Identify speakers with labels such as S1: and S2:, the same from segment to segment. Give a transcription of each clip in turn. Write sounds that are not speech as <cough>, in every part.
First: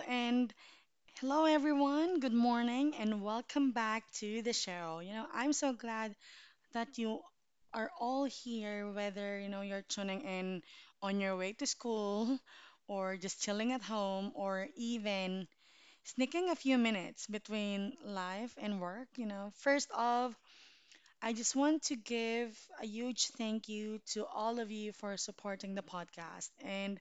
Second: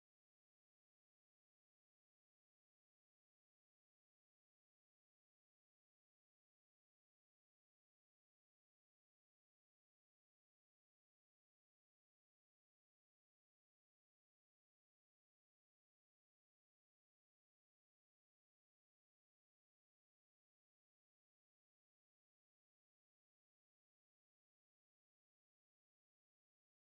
S1: and hello everyone. Good morning and welcome back to the show. You know, I'm so glad that you are all here whether, you know, you're tuning in on your way to school <laughs> or just chilling at home or even sneaking a few minutes between life and work, you know. First off, I just want to give a huge thank you to all of you for supporting the podcast and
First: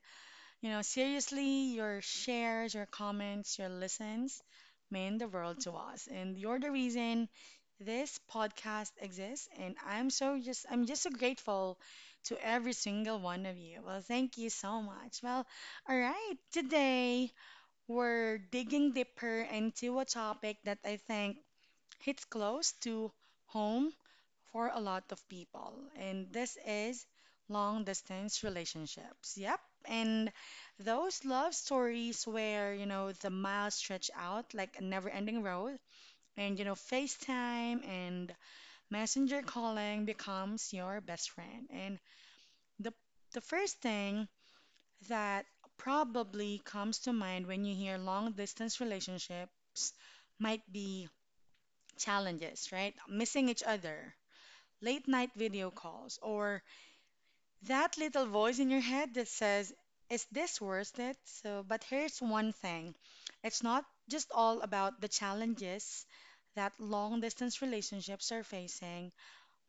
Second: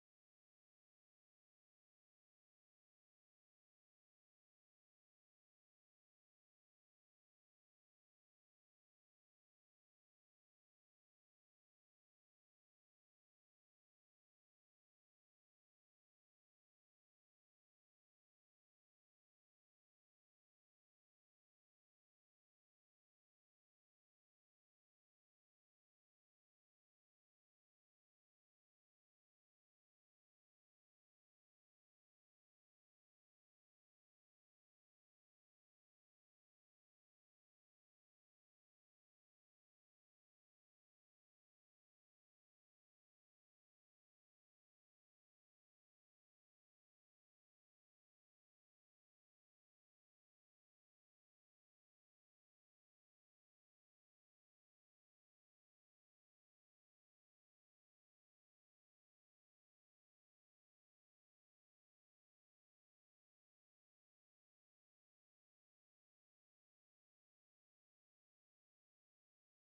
S1: you know, seriously, your shares, your comments, your listens mean the world to us. And you're the reason this podcast exists. And I'm just so grateful to every single one of you. Well, thank you so much. Well, all right. Today, we're digging deeper into a topic that I think hits close to home for a lot of people, and this is long distance relationships. Yep. And those love stories where, you know, the miles stretch out like a never ending road, and, you know, FaceTime and messenger calling becomes your best friend. And the, the first thing that probably comes to mind when you hear long distance relationships might be challenges, right? Missing each other, late night video calls, or that little voice in your head that says, is this worth it? So, but here's one thing, it's not just all about the challenges that long distance relationships are facing,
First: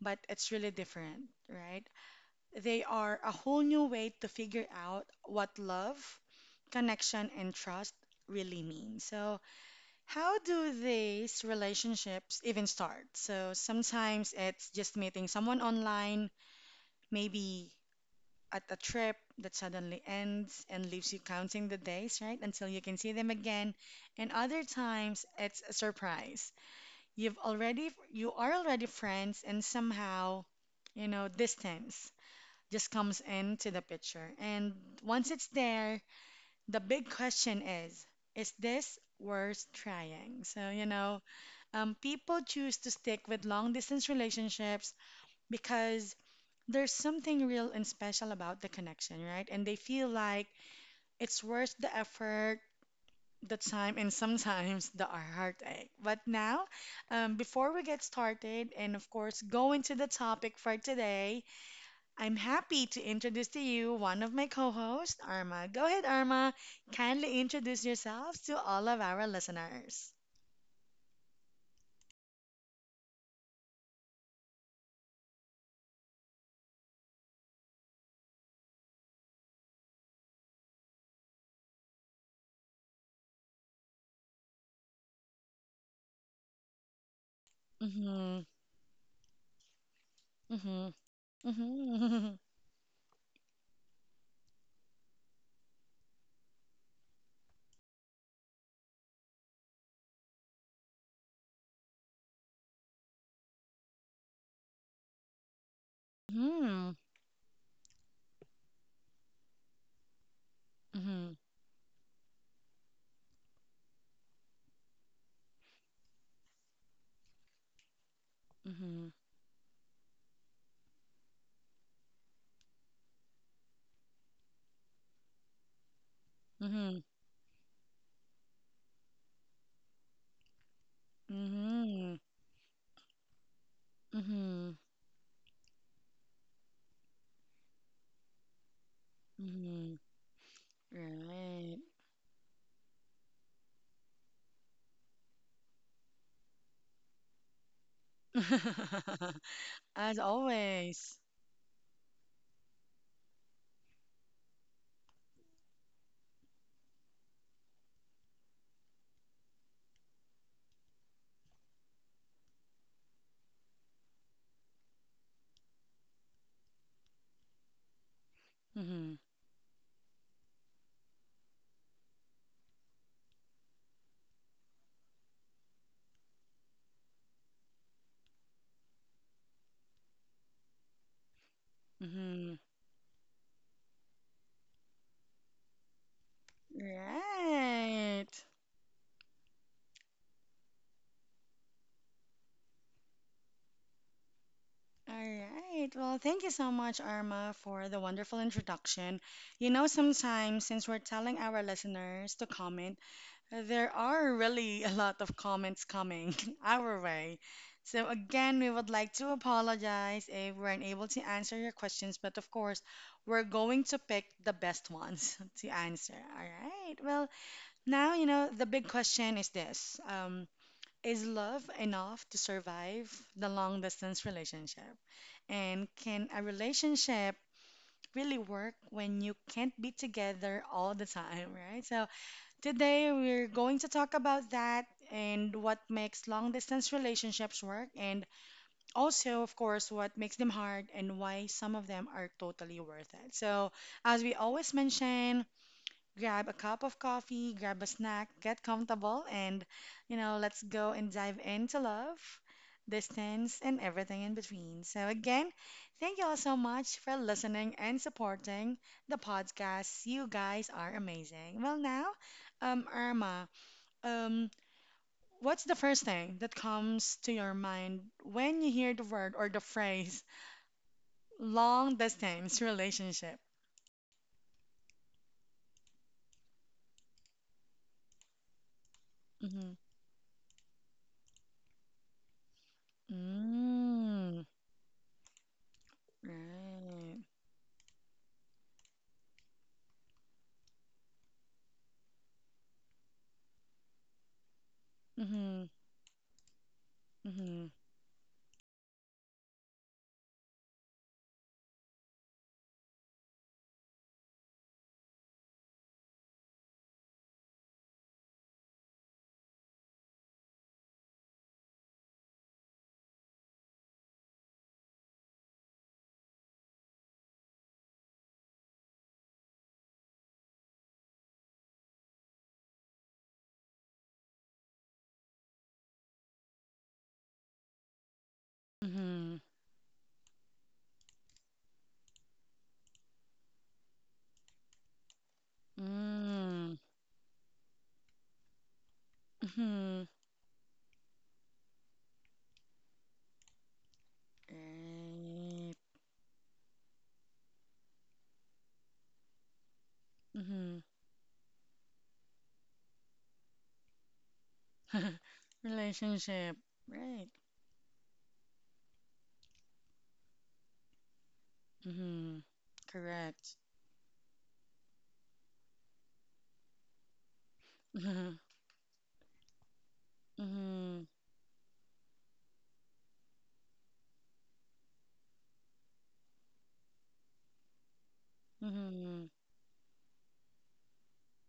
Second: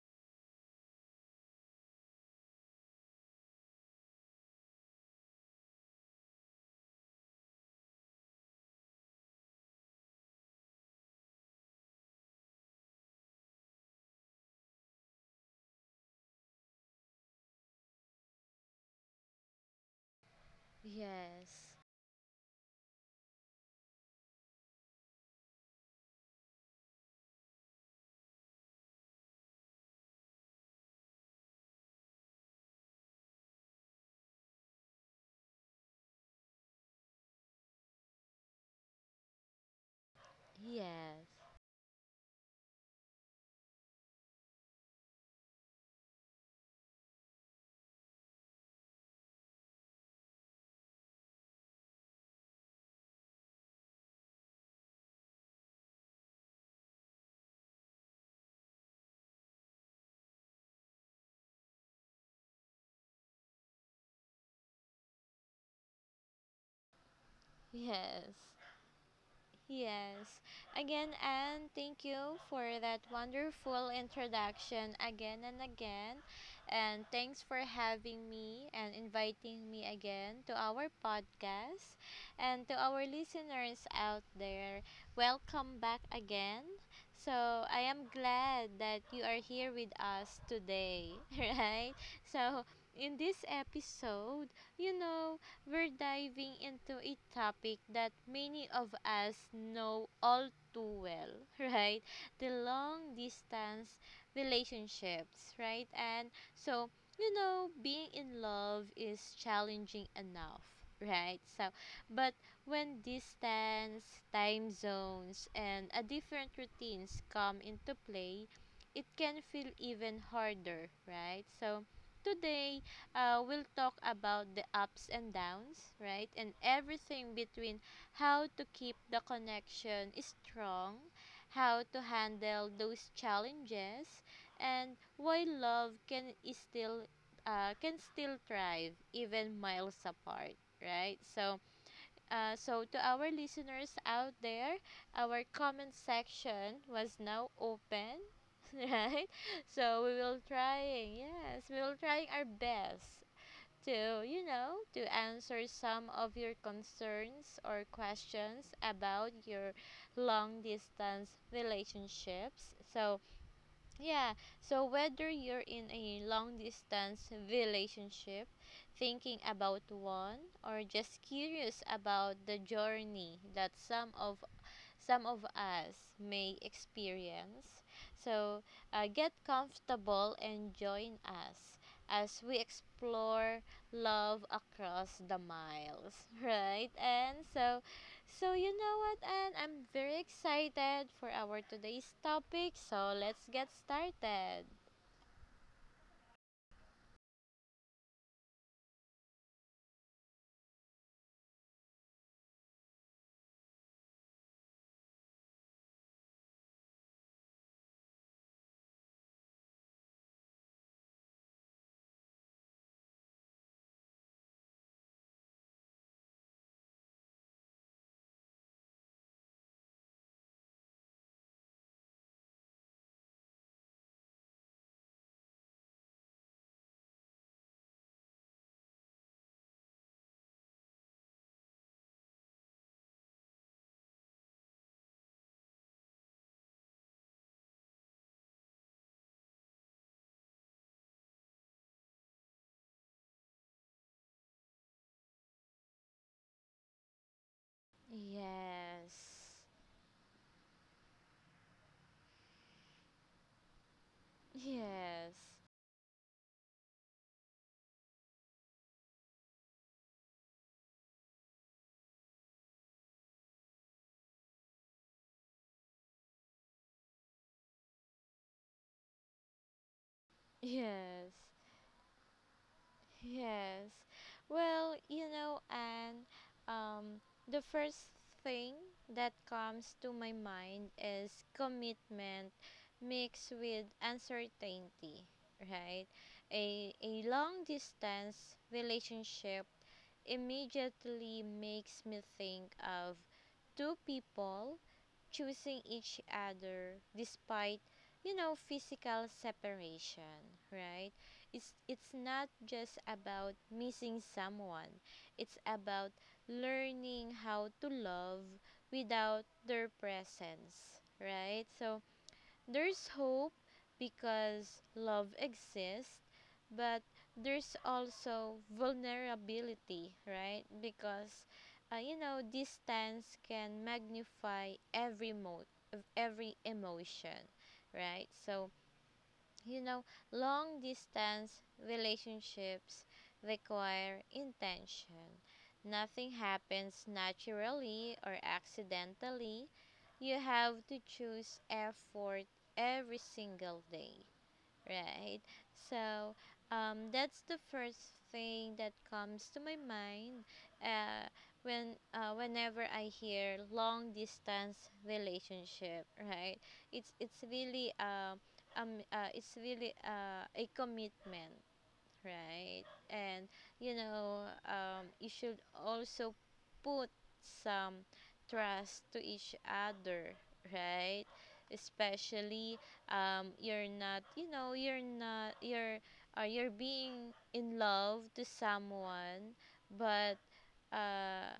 S1: but it's really different, right? They are a whole new way to figure out what love, connection, and trust really mean. So, how do these relationships even start? So, sometimes it's just meeting someone online, maybe at a trip that suddenly ends and leaves you counting
S2: Yes.
S1: the days, right, until you can see them again. And other times it's a surprise. You are already friends and somehow, you know, distance just comes into the picture. And once it's there, the big question is this worth trying? So, you know,
S2: Yes.
S1: people choose to stick with long distance relationships because there's something real and special about the connection, right? And they feel like it's worth the effort, the time, and sometimes the heartache. But now, before we get started, and of course, go into the topic for today, I'm happy to introduce to you one of my co hosts, Arma. Go ahead, Arma. Kindly introduce
S2: Yes.
S1: yourselves to all of our listeners.
S2: Yes. Again, Anne, thank you for that wonderful introduction again and again. And thanks for having me and inviting me again to our podcast. And to our listeners out there, welcome back again. So, I am
S1: Mm-hmm,
S2: glad that you are here with us
S1: mm-hmm,
S2: today, <laughs> right?
S1: mm-hmm,
S2: So, in this episode, you know, we're diving into a topic that many of us know all too well, <laughs> right? The long distance relationships, right? And
S1: <laughs>
S2: so,
S1: mm-hmm,
S2: you know, being in love is challenging enough, right? So, but when distance, time zones, and a different routines come into play, it
S1: mm-hmm,
S2: can feel even harder, right? So, today we'll talk about the ups and downs, right? And
S1: mm-hmm,
S2: everything between how to keep the connection strong, how to
S1: mm-hmm,
S2: handle those challenges,
S1: mm-hmm.
S2: and why love can is still can still thrive even miles
S1: Mhm.
S2: apart, right? So,
S1: Right.
S2: so to our listeners out there, our comment section was now open, <laughs> right?
S1: <laughs>
S2: So we
S1: As
S2: will trying,
S1: always.
S2: yes, we will trying our best to, you know, to answer some of your concerns or questions about your long distance relationships. So, yeah, so whether you're in a long distance relationship,
S1: Mhm.
S2: thinking about one, or just curious about the journey that some of us may experience. So get comfortable and join us as we
S1: Mhm.
S2: explore love across the miles, <laughs> right? And so,
S1: Right.
S2: so you know what? And I'm very excited for our today's topic. So let's get started.
S1: All right. Well, thank you so much, Arma, for the wonderful introduction. You know, sometimes since we're telling our listeners to comment, there are really a lot of comments coming <laughs> our way. So, again, we would like to apologize if we're unable to answer your questions, but of course, we're going to pick the best ones <laughs> to answer. All right. Well, now, you know, the big question is this. Is love enough to survive the long distance relationship? And can a relationship really work when you can't be together all the time, <laughs> right? So, today, we're going to talk about that and what makes long distance relationships work, and also, of course, what makes them hard and why some of them are totally worth it. So, as we always mention, grab a cup of coffee, grab a snack, get comfortable,
S2: Yes.
S1: and, you know, let's go and dive into love, distance, and everything in between. So,
S2: Yes.
S1: again, thank you all so much for listening and supporting the podcast. You guys are amazing. Well, now, Irma, um, what's the first thing that comes to your mind when you hear the word or the phrase
S2: Yes.
S1: long distance relationship?
S2: Yes. Well, you know, and um, the first thing that
S1: Mm-hmm.
S2: comes to my mind is commitment mixed with
S1: Mm,
S2: uncertainty, right? A,
S1: right.
S2: a long distance relationship immediately makes me think of two people
S1: Mm-hmm.
S2: choosing each other
S1: Mm-hmm.
S2: despite you know physical separation, right? It's not just about missing someone, it's about learning how to love without their presence, right? So there's hope because love exists, but there's also vulnerability, right? Because you know, distance can magnify every emotion, right? So
S1: Mm-hmm.
S2: you know, long distance relationships require intention. Nothing
S1: Mm.
S2: happens naturally or accidentally.
S1: Mm-hmm.
S2: You have to choose effort every single day. Right.
S1: Right.
S2: So, that's the first thing that comes to my mind
S1: Mm-hmm.
S2: uh, whenever I hear long distance
S1: <laughs>
S2: relationship, right?
S1: Relationship.
S2: It's
S1: Right.
S2: it's really um, it's really a commitment,
S1: Mm-hmm.
S2: right? And
S1: Correct.
S2: you know, you should also put some
S1: Mm-hmm.
S2: trust to each other,
S1: Mm-hmm.
S2: right? Especially, you're not, you know, you're not, you're being in love to
S1: Mm-hmm.
S2: someone, but uh,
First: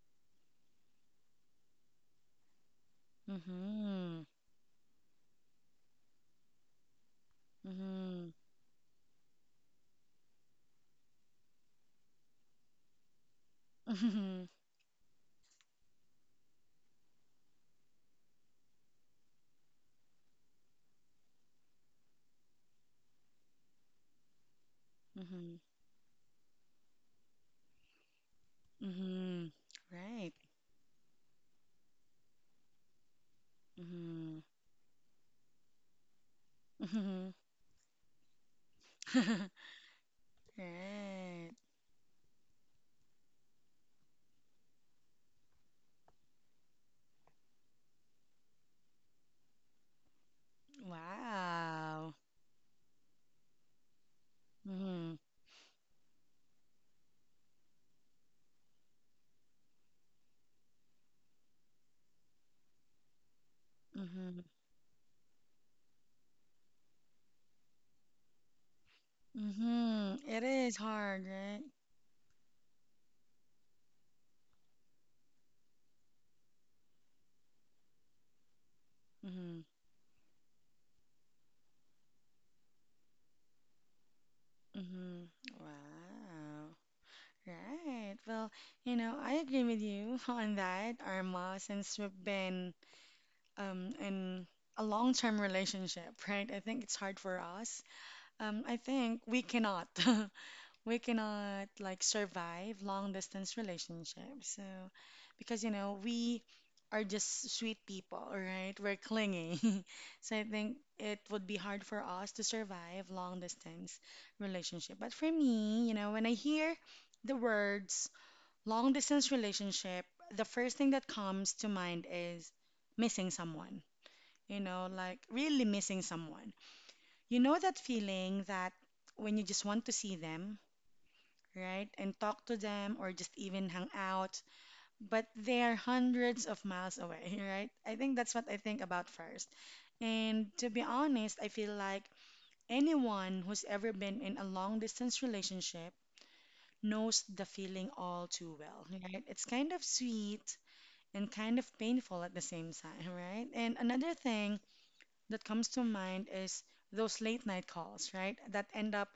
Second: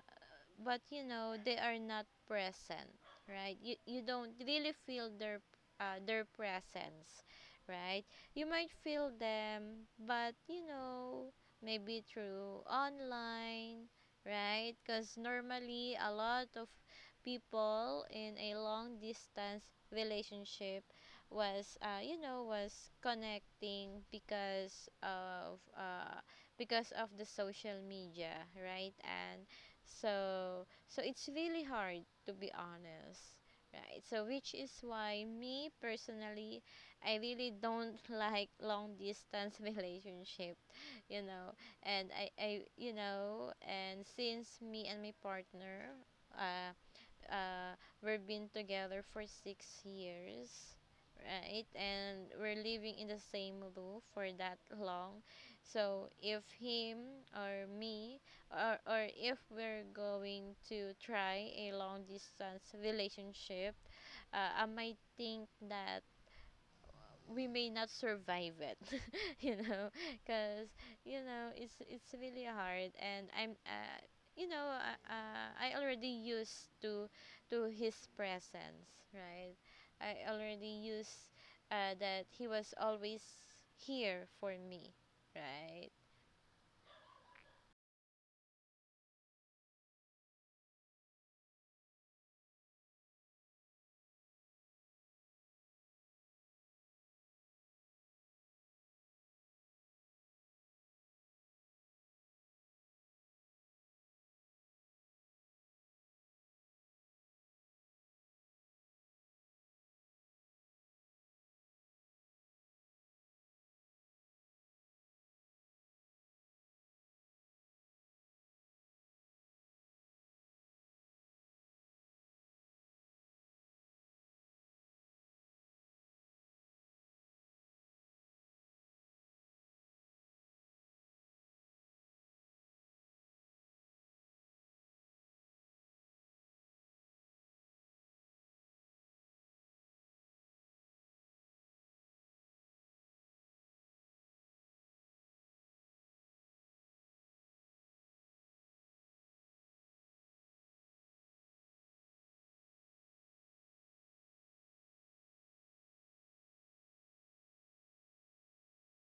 S2: you know they are not present, right? You don't really feel their presence, right?
S1: Mm-hmm.
S2: You might feel them but you know maybe through online,
S1: Mm-hmm. Mm-hmm.
S2: right? Because normally a lot of people in a long distance relationship was you know was connecting
S1: Mm-hmm.
S2: because of the social media, right? And
S1: Mm-hmm. Right.
S2: so, so it's really hard to be honest, right? So,
S1: Mm-hmm.
S2: which is why me personally, I
S1: Mm-hmm.
S2: really don't <laughs> like long distance <laughs>
S1: <laughs>
S2: relationship, you know.
S1: Right.
S2: You know, and since me and my partner, uh, uh, we've been together for 6 years, right?
S1: Wow.
S2: And we're living in the same roof for that
S1: Mm-hmm.
S2: long. So if him or me, or if we're going to try a long distance relationship,
S1: Mm-hmm.
S2: I might think that we may not survive it, <laughs> you know,
S1: Mm-hmm. It
S2: because
S1: is
S2: you
S1: hard,
S2: know
S1: right?
S2: it's it's really hard and I'm you know I already used to his presence, right?
S1: Mm-hmm.
S2: I already used that he was always here for me,
S1: Hmm.
S2: right?
S1: Wow. Right. Well, you know, I agree with you <laughs> on that, Arma, since we've been in a long-term relationship, right? I think it's hard for us. I think we cannot. <laughs> We cannot like survive long distance relationships. So, because you know, we are just sweet people, right? We're clingy. <laughs> So I think it would be hard for us to survive long distance relationship. But for me, you know, when I hear the words long distance relationship, the first thing that comes to mind is missing someone. You know, like really missing someone. You know that feeling that when you just want to see them, right? And talk to them or just even hang out. But they're hundreds of miles away, <laughs> right? I think that's what I think about first. And to be honest, I feel like anyone who's ever been in a long distance relationship knows the feeling all too well, right? It's kind of sweet and kind of painful at the same time, <laughs> right? And another thing that comes to mind is those late night calls, right? That end up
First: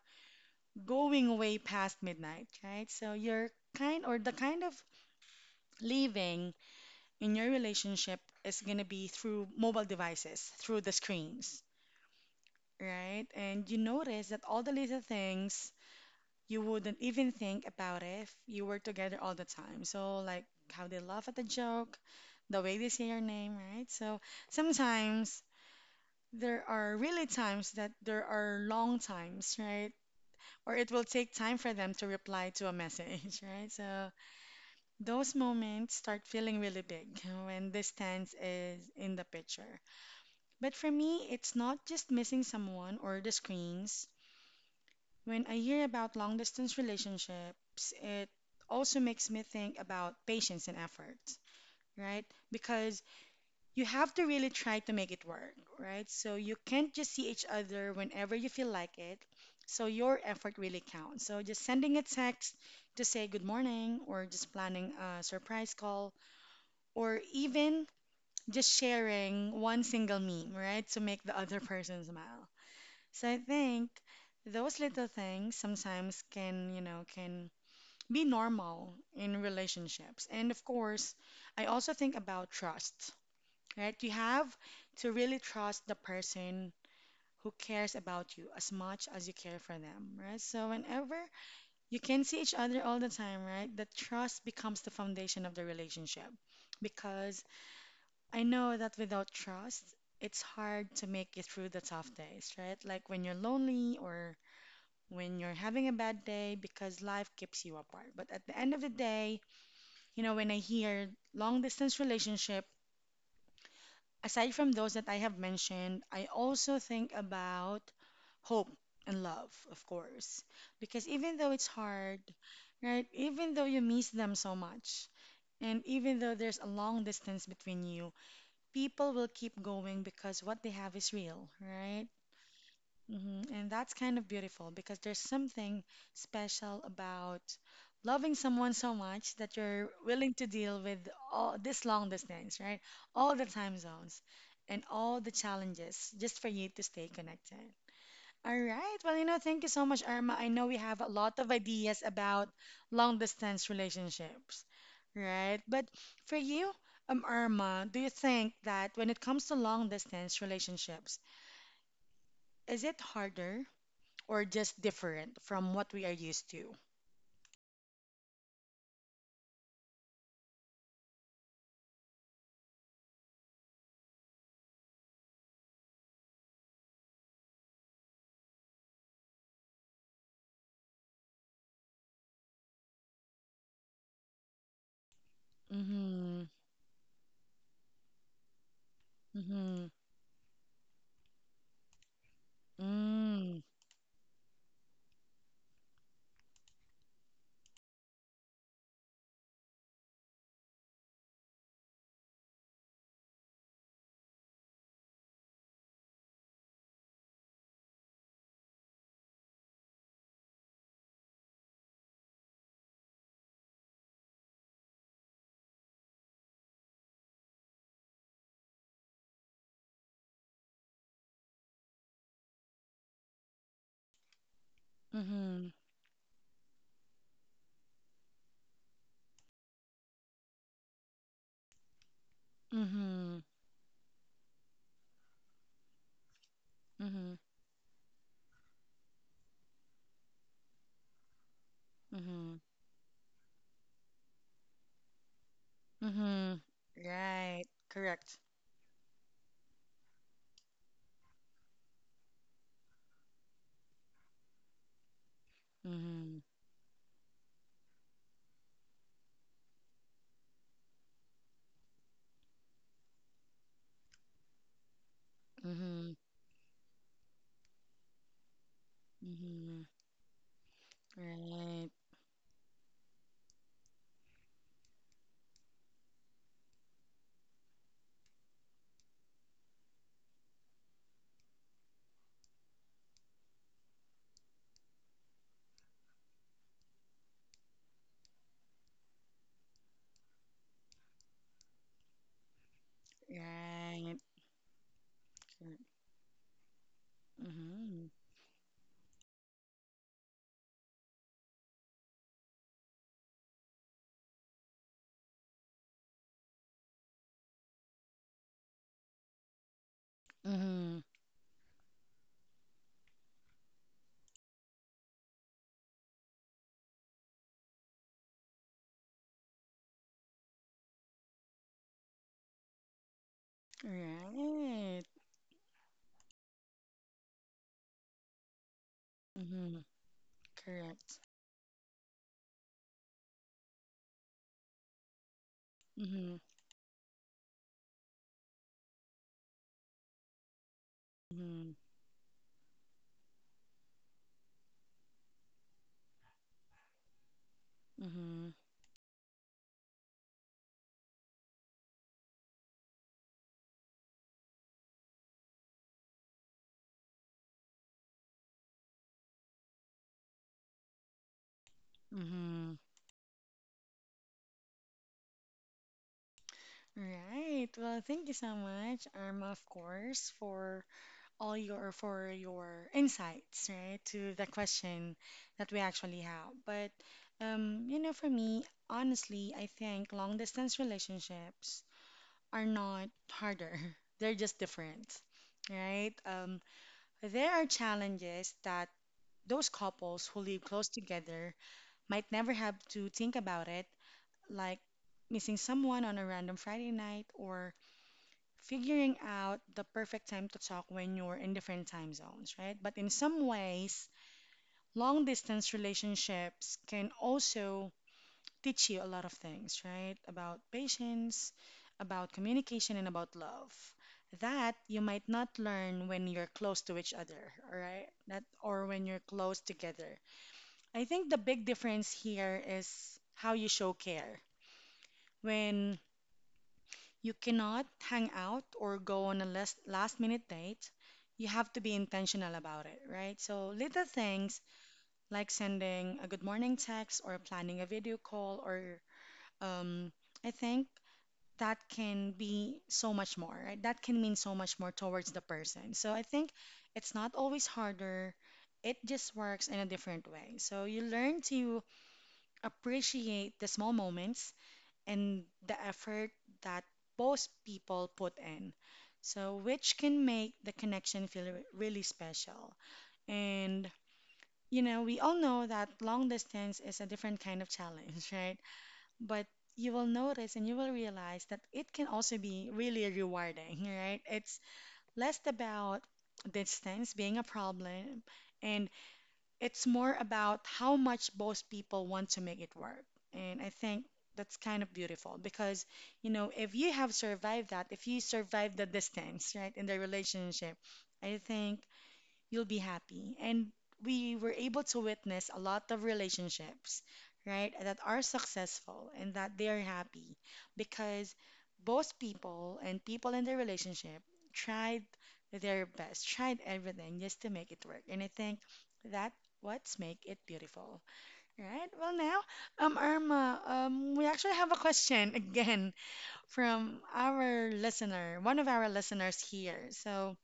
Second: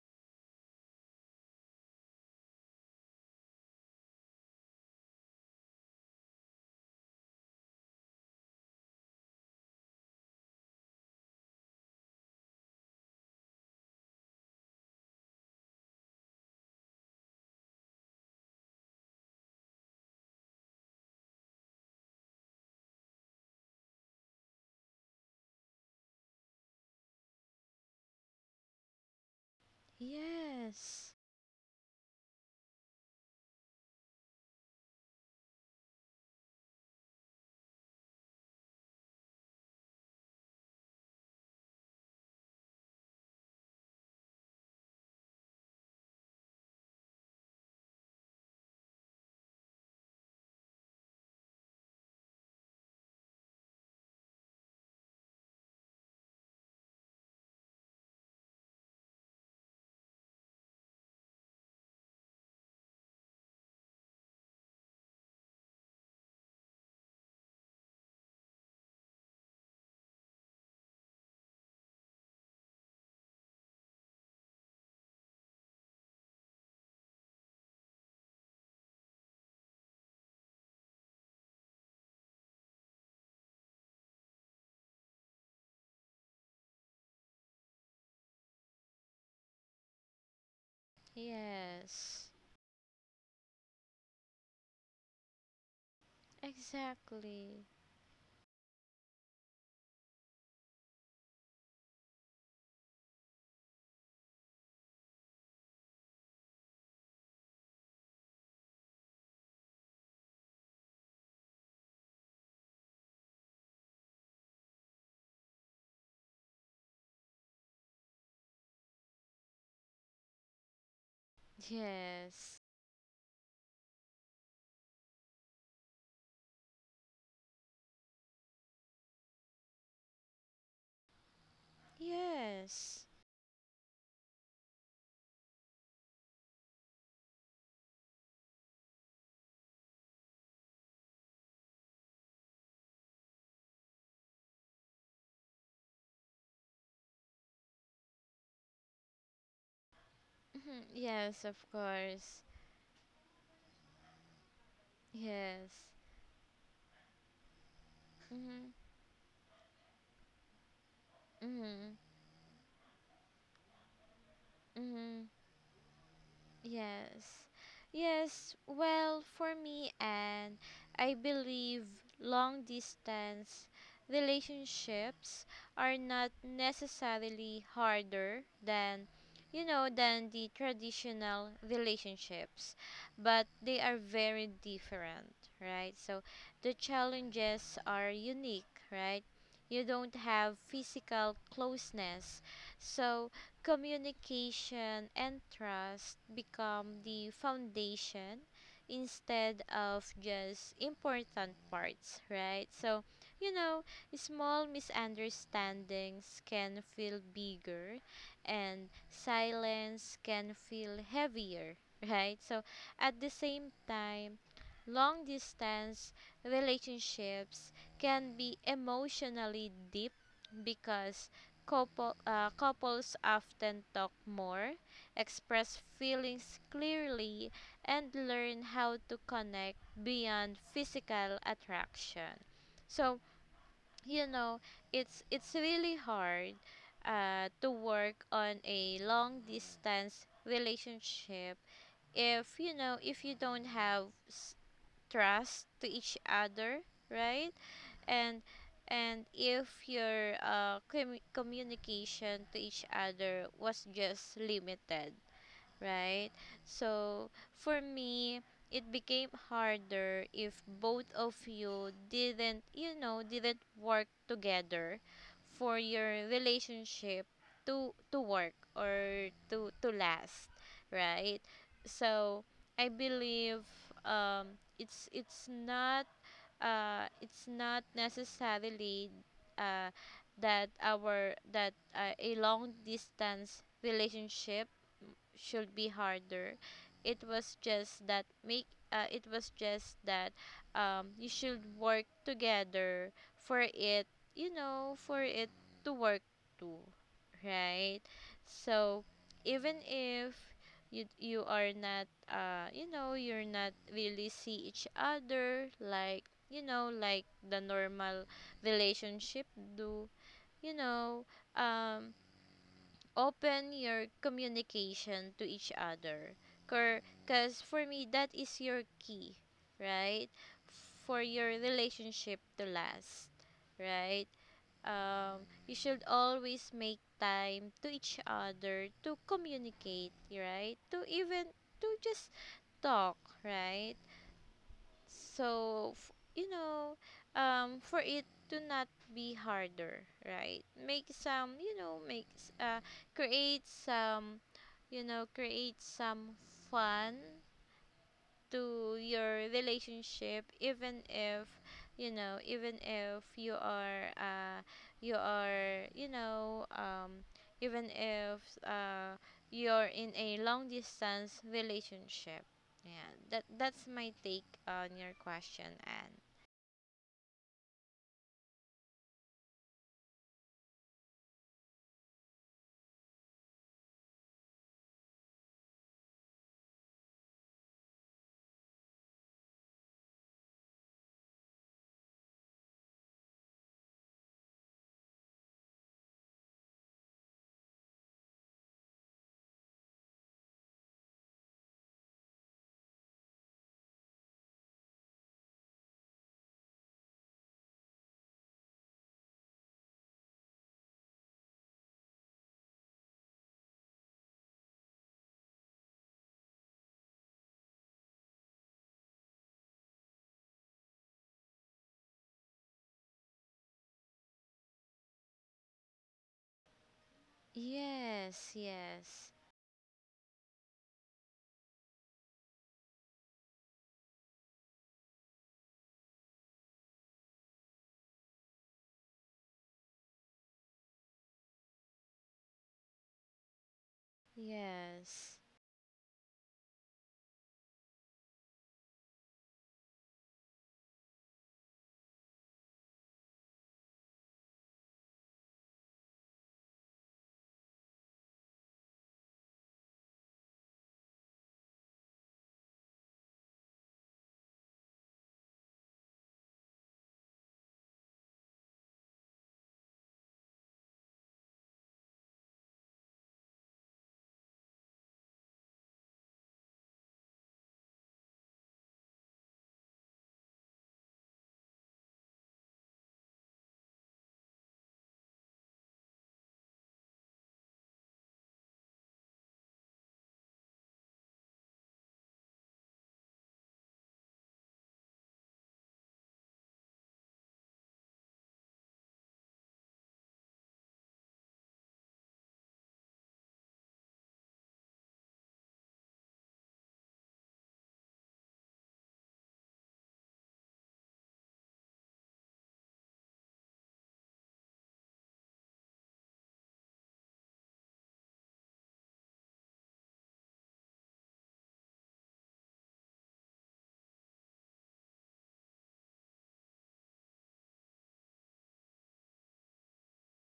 S1: going way past midnight, right? So you're kind or the kind of living in your relationship is going to be through mobile devices, through the screens, right? And you notice that all the little things you wouldn't even think about if you were together all the time. So, like how they laugh at the joke, the way they say your name, right? So, sometimes there are really times that there are long times, right? Or it will
S2: Yes.
S1: take time for them to reply to a message, <laughs> right? So, those moments start feeling really big <laughs> when distance is in the picture. But for me, it's not just missing someone or the screens. When I hear about long distance relationships, it also makes me think about patience and effort, right? Because you have to really try to make it work, right? So you can't just see each other whenever you feel like it. So your effort really counts. So just sending a text to say good morning or just planning a surprise call or even just sharing one single meme, right, to make the other person smile. So I think those little things sometimes can, you know, can be normal in relationships. And of course, I also think about trust, right? You have to really trust the person who cares about you as much as you care for them, right? So whenever you can
S2: Yes.
S1: see each other all the time, right, the trust becomes the foundation of the relationship because
S2: Exactly.
S1: I know that without trust, it's hard to make it through the tough days, right? Like when you're lonely or when you're having a bad day because life keeps you apart. But at the end of the day, you know, when I hear long distance relationship, aside from those that I have mentioned, I also think about hope and love, of course. Because even though it's hard,
S2: Yes.
S1: right? Even though you miss them so much, and even though there's a long distance between you, people will keep going because what they have is real, right?
S2: Yes.
S1: Hmm. And that's kind of beautiful because there's something special about loving someone so much that you're willing to deal with all this long distance, right? All the time zones and all the challenges just for you to stay connected. All right. Well, you know, thank you so much, Irma. I know we
S2: Mhm,
S1: have a lot
S2: yes,
S1: of
S2: of
S1: ideas
S2: course.
S1: about long distance relationships, right?
S2: Yes.
S1: But for you, Irma, do you think
S2: Hmm.
S1: that when it comes to long distance relationships,
S2: Mm-hmm.
S1: is it harder or just
S2: Mm-hmm.
S1: different from what we are used to?
S2: Yes. Yes. Well, for me, and I believe long distance relationships are not necessarily harder than you know than the traditional relationships, but they are very different, right? So
S1: Mm-hmm.
S2: the challenges are unique, right? You
S1: Mm-hmm.
S2: don't have physical closeness, so
S1: Mm-hmm.
S2: communication and trust become the foundation instead of just important parts, right? So, you know, small misunderstandings can feel bigger and silence can feel heavier, <laughs> right? So, at the same time, long distance relationships can be emotionally deep because couples often talk more,
S1: Mm-hmm.
S2: express feelings clearly, and learn how to connect beyond physical attraction. So,
S1: Mm-hmm.
S2: you know, it's really hard
S1: Mm-hmm.
S2: to work on a long distance relationship
S1: Mm-hmm.
S2: if you know if you don't have trust to each
S1: Mm-hmm.
S2: other, right?
S1: Right. Correct.
S2: and and if your communication to each other was just limited, right?
S1: Mm-hmm.
S2: So for me it became harder if both of you didn't you know didn't work together for
S1: Mm-hmm.
S2: your relationship to work or to
S1: Mm-hmm.
S2: last, right?
S1: Right.
S2: So I believe it's not it's not necessarily uh, that our that a long distance relationship should be harder. It was just that make it was just that you should work together for it,
S1: Right.
S2: you know, for it to work too, right?
S1: Mm-hmm.
S2: So even if you are not you're not really see each other like you know like the normal relationship do, you
S1: Mm-hmm.
S2: know, um open your communication to each other because for me that is your key, right? For your relationship to last, right?
S1: Right.
S2: um you should always make time to each other to
S1: Mm-hmm.
S2: communicate, right? To
S1: Correct.
S2: even to just talk, right? So,
S1: Mm-hmm.
S2: you know, for it to not be harder, right? Make some,
S1: Mm-hmm.
S2: you know, make s- create some, you know, create some fun
S1: Mm-hmm.
S2: to your relationship even if you know even if you are you are you know even if uh you're in a long distance relationship.
S1: Mm-hmm.
S2: Yeah, that that's my take on your question. And
S1: Right. Well, thank you so much, Arma, of course, for all your for your insights, right, to the question that we actually have. But you know, for me, honestly, I think long distance relationships are not harder. <laughs> They're just different, right? There are challenges that those couples who live close together might never have to think about it, like missing someone on a random Friday night or figuring out the perfect time to talk when you're in different time zones, right? But in some ways, long distance relationships can also teach you a lot of things, right? About patience, about communication, and about love. That you might not learn when you're close to each other, all right? That
S2: yes.
S1: or when you're
S2: Yes.
S1: close together. I think the big difference here is how you show care. When you cannot hang out or go on a last minute date, you have to be intentional about it, right? So little things
S2: Yes.
S1: like sending a good morning text or planning a video call or um I think that can be so much more, right? That can mean so much more towards the person. So I think it's not always harder. It just works in a different way. So you learn to appreciate the small moments and the effort that both people put in, So which can make the connection feel really special. And we all know that long distance is a different kind of challenge, <laughs> right? But you will notice and you will realize that it can also be really rewarding, right? It's less about distance being a problem, and it's more about how much both people want to make it work. And I think that's kind of beautiful because, if you have survived that, if you survived the distance, right, in the relationship, I think you'll be happy. And we were able to witness a lot of relationships, right, that are successful and that they are happy because both people and people in their relationship tried their best, tried everything just to make it work. And I think that what's make it beautiful, right? Well, now, Irma, we actually have a question <laughs> again from our listener, one of our listeners here. So,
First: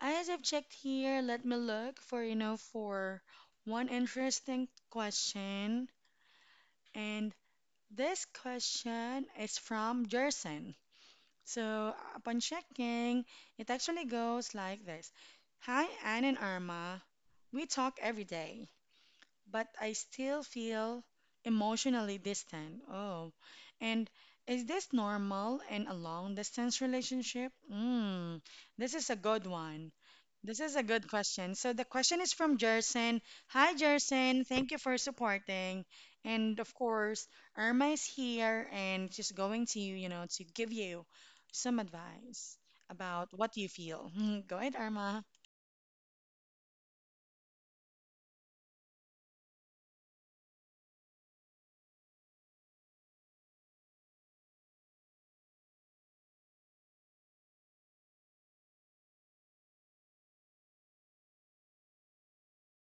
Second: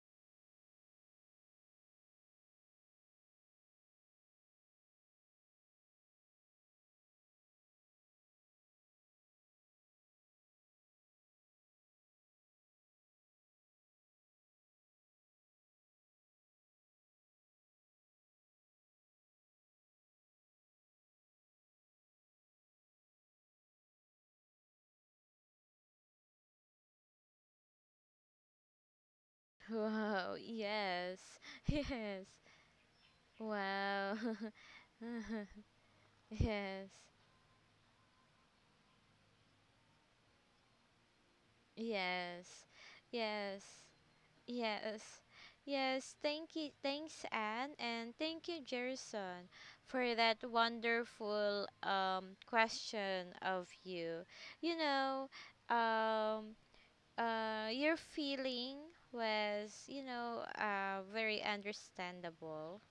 S1: as I've checked here, let me look for, for one interesting question. And this question is from Jerson. So upon checking, it actually goes like this. Hi, Anne and Irma. We talk every day but I still feel emotionally distant. Oh, and is this normal in a long distance relationship? Mm, this is a good one.
S2: Wow.
S1: This is a good
S2: Yes.
S1: question.
S2: <laughs>
S1: So the question
S2: Yes.
S1: is from Jerson. Hi,
S2: Wow.
S1: Jerson. Thank you for
S2: <laughs>
S1: supporting. And of
S2: Yes.
S1: course, Irma is here and she's going to, to give you some advice
S2: Yes.
S1: about what
S2: yes
S1: you feel. <laughs> Go ahead, Irma.
S2: Yes. Yes, thank you. Thanks, Anne, and thank you, Jerison, for that wonderful question of you. You know, um your feeling was, you know, very understandable,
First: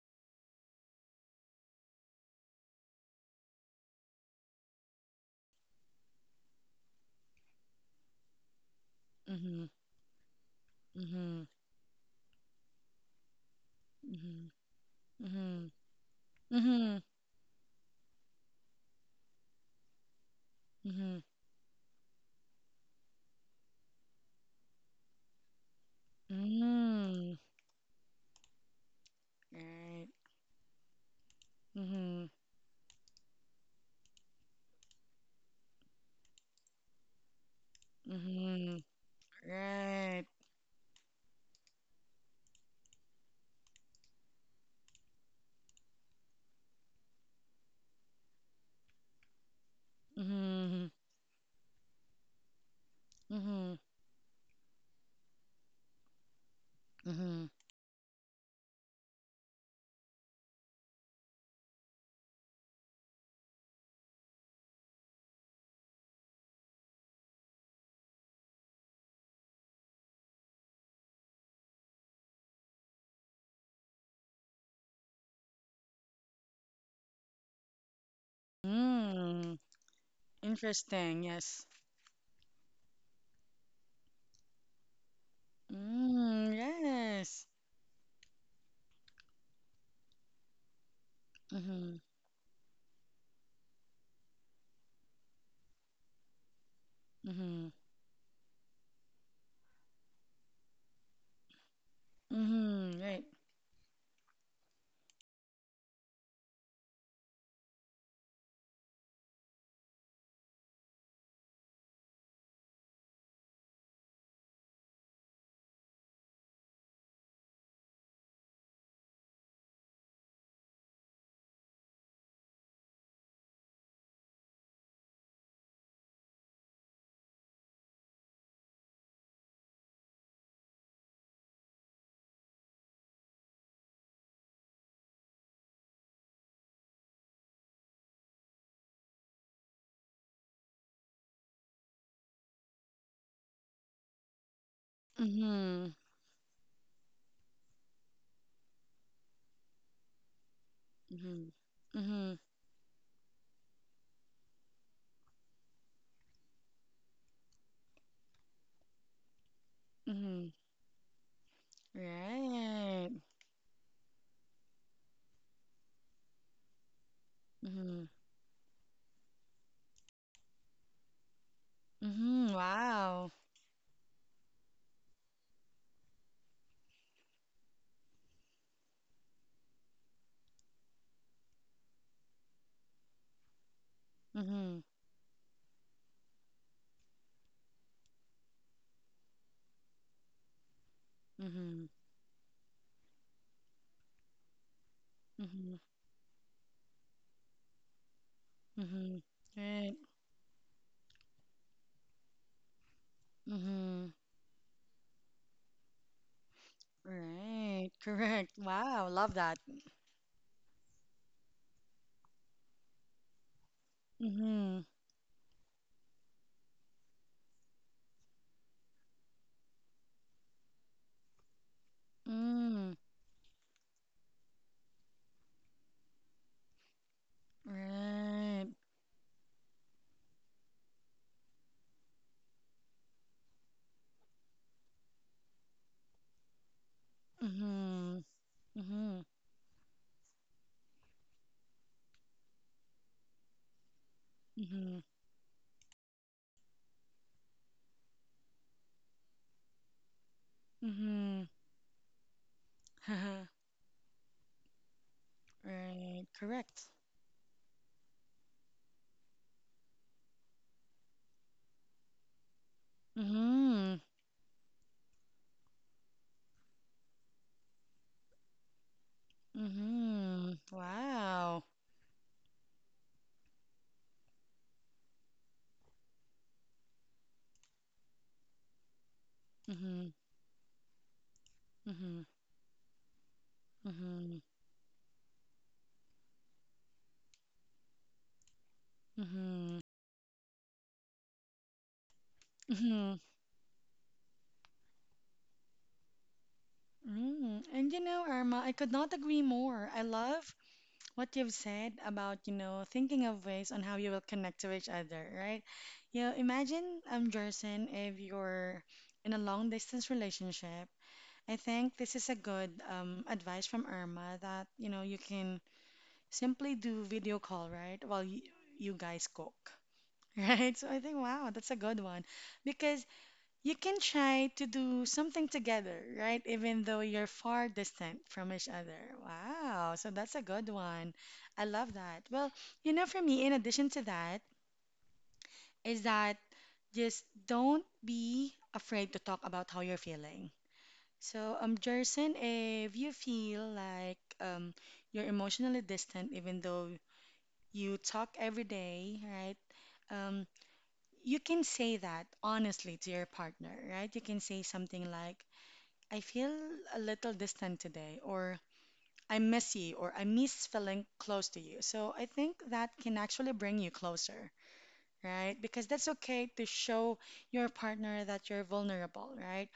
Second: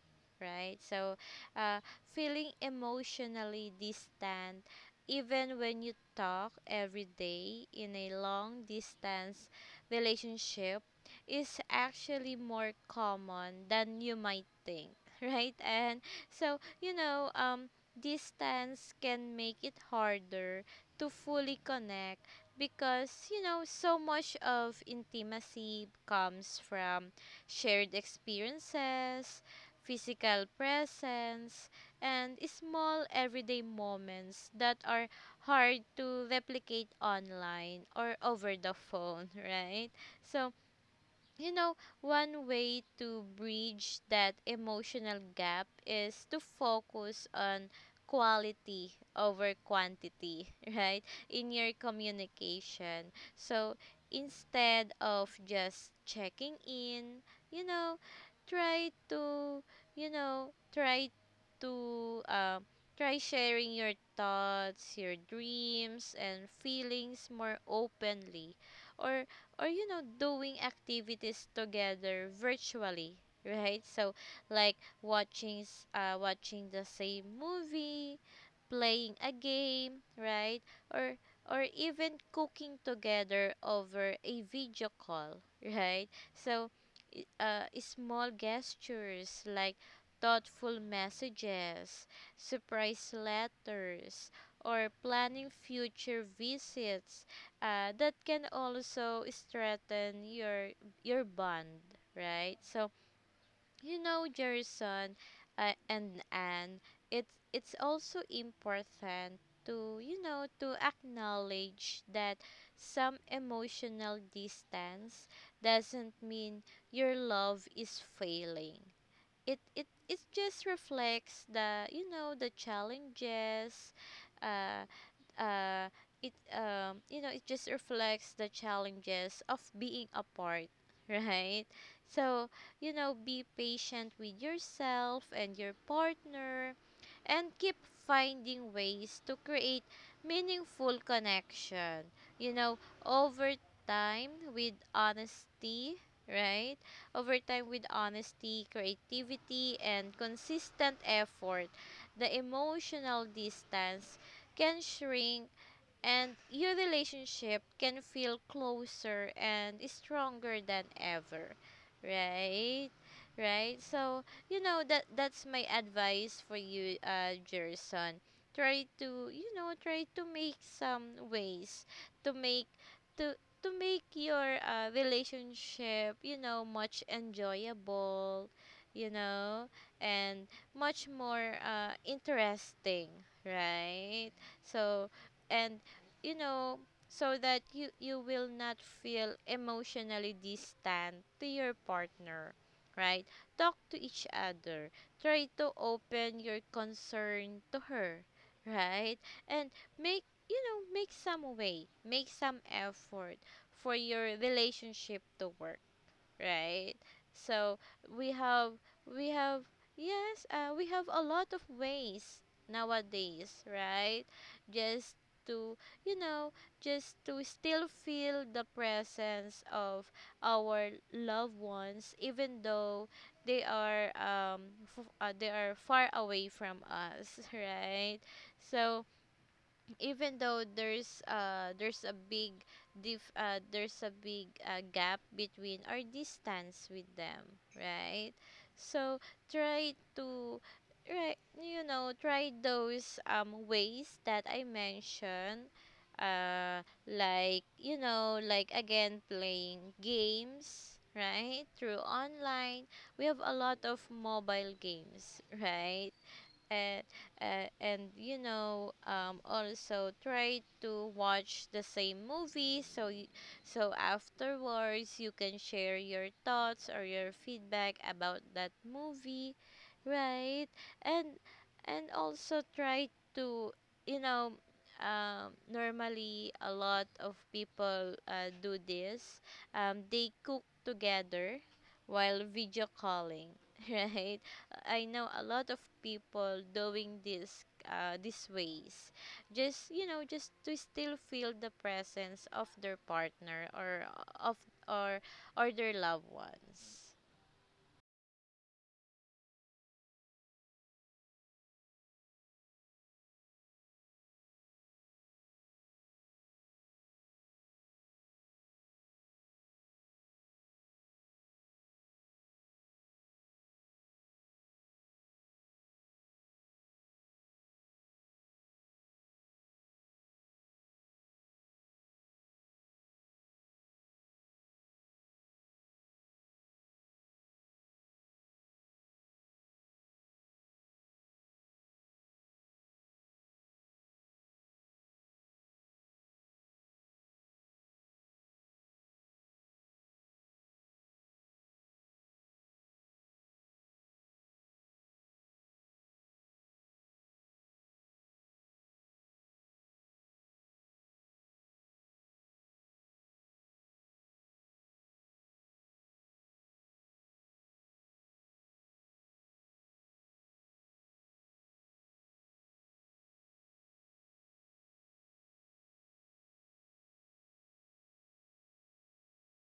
S2: right? So, uh, feeling emotionally distant, even when you talk every day in a long distance
S1: Mm-hmm.
S2: relationship,
S1: Mm-hmm.
S2: is actually more common than you might
S1: Mm-hmm.
S2: think, <laughs> right?
S1: Mm-hmm.
S2: And so, you
S1: Mm-hmm.
S2: know, distance can make it harder to
S1: Mhm.
S2: fully connect because you know so much of intimacy comes from
S1: Mm.
S2: shared experiences,
S1: Right.
S2: physical presence,
S1: Mhm.
S2: and small everyday moments that are hard to replicate online or over the
S1: Mhm.
S2: phone, <laughs> right?
S1: Right.
S2: So you know, one way to bridge that emotional gap is to focus on quality over quantity, <laughs>
S1: Mhm.
S2: right? In your communication. So
S1: Mhm.
S2: instead of just checking in,
S1: Mhm.
S2: you know, try to, try to, try sharing your thoughts, your dreams, and feelings more openly or or you know doing activities together virtually, right? So like watching the same movie, playing a
S1: Mm.
S2: game, right? or
S1: Interesting. Yes.
S2: or even cooking together over a video call, right?
S1: Mm.
S2: So
S1: Yes.
S2: small gestures like thoughtful
S1: Mhm.
S2: messages, surprise letters, or planning future visits,
S1: Mhm.
S2: that can also strengthen your bond, right? So
S1: Mhm. Right.
S2: you know, Jerison and Anne, it's also important to you know to acknowledge that some emotional distance doesn't mean your love is failing, it just reflects the you know the challenges uh uh it you know it just reflects the challenges of being apart, <laughs> right? So you know be patient with yourself and your partner and keep finding ways to create meaningful connection, you know, over time, with
S1: Mhm.
S2: honesty, right? Over time, with honesty, creativity, and consistent
S1: Mhm.
S2: effort, the
S1: Mhm.
S2: emotional distance can shrink and your relationship can feel closer and
S1: Mhm.
S2: stronger than ever, right?
S1: Right.
S2: Right, so you know that that's my advice for you,
S1: Mhm.
S2: Jerson. Try to you know try to make some ways to
S1: Mhm.
S2: make
S1: Wow.
S2: to to make your relationship you know much enjoyable, you know, and much more interesting, right?
S1: Mhm.
S2: So and you know, so that you will not feel emotionally distant to your
S1: Mhm.
S2: partner, right? Talk to each other. Try to
S1: Mhm.
S2: open your concern to her, right?
S1: Mhm.
S2: And
S1: Right.
S2: make, you know, make some way, make some effort for
S1: Mhm.
S2: your relationship to work, right? So
S1: Right. <laughs>
S2: we
S1: Correct.
S2: have
S1: Wow.
S2: we
S1: Love that.
S2: have yes, we have a lot of ways nowadays, right?
S1: Mm-hmm.
S2: Just to you know, just to still feel the presence of our loved ones, even
S1: Mm.
S2: though they are they are far away from us, <laughs> right?
S1: Right.
S2: So even though there's a big there's a big gap between our distance with them,
S1: Mm-hmm.
S2: right? So
S1: Mm-hmm.
S2: try to, right, try those ways that I
S1: Mm-hmm.
S2: mentioned. uh like, like, again, playing games,
S1: Mm-hmm.
S2: right, through online. We have a
S1: <laughs>
S2: lot of mobile games, right?
S1: Right. Correct.
S2: And uh, and you know, also try to watch the same movie, so so
S1: Mm-hmm.
S2: afterwards you can share your thoughts or your feedback about that movie,
S1: Mm-hmm.
S2: right? and
S1: Wow.
S2: and also try to, you know normally a lot of people do this.
S1: Mm-hmm.
S2: They cook together
S1: Mm-hmm.
S2: while video calling, <laughs>
S1: Mm-hmm.
S2: right? I know a lot of people doing this, these ways,
S1: Mm-hmm.
S2: just just to still feel the presence of their
S1: Mm-hmm.
S2: partner, of or or their loved ones.
S1: Mm. And Irma, I could not agree more. I love what you've said about, thinking of ways on how you will connect to each other, right? Imagine, Jerson, if you're in a long distance relationship, I think this is a good advice from Irma that, you can simply do video call, right? While you guys cook, <laughs> right? So I think, wow, that's a good one because you can try to do something together, right? Even though you're far distant from each other. Wow. So that's a good one. I love that. Well, for me, in addition to that, is that just don't be afraid to talk about how you're feeling. So, Jerson, if you feel like you're emotionally distant, even though you talk every day, right? Um, you can say that honestly to your partner, right? You can say something like, I feel a little distant today, or I miss you, or I miss feeling close to you. So, I think that can actually bring you closer, right? Because that's okay to show your partner that you're vulnerable, right?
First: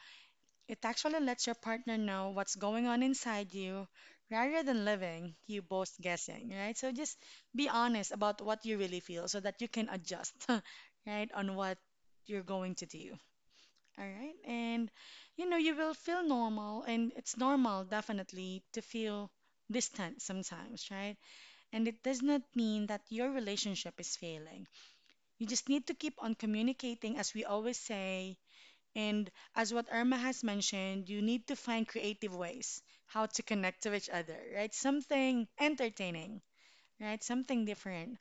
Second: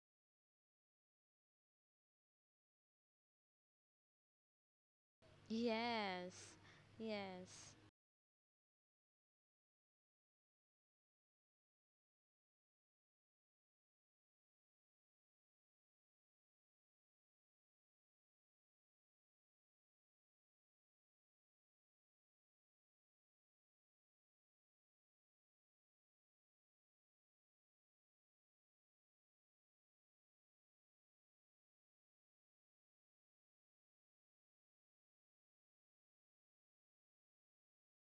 S1: It actually lets your partner know what's going on inside you rather than living you both guessing,
S2: Yes,
S1: right? So just be
S2: yes,
S1: honest about what you really feel so that you can adjust, <laughs> right, on what you're going to do. All right? And you will feel normal and it's normal definitely to feel distant sometimes, right? And it does not mean that your relationship is failing. You just need to keep on communicating as we always say and as what Irma has mentioned. You need to find creative ways how to connect to each other, right? Something entertaining, right? Something different.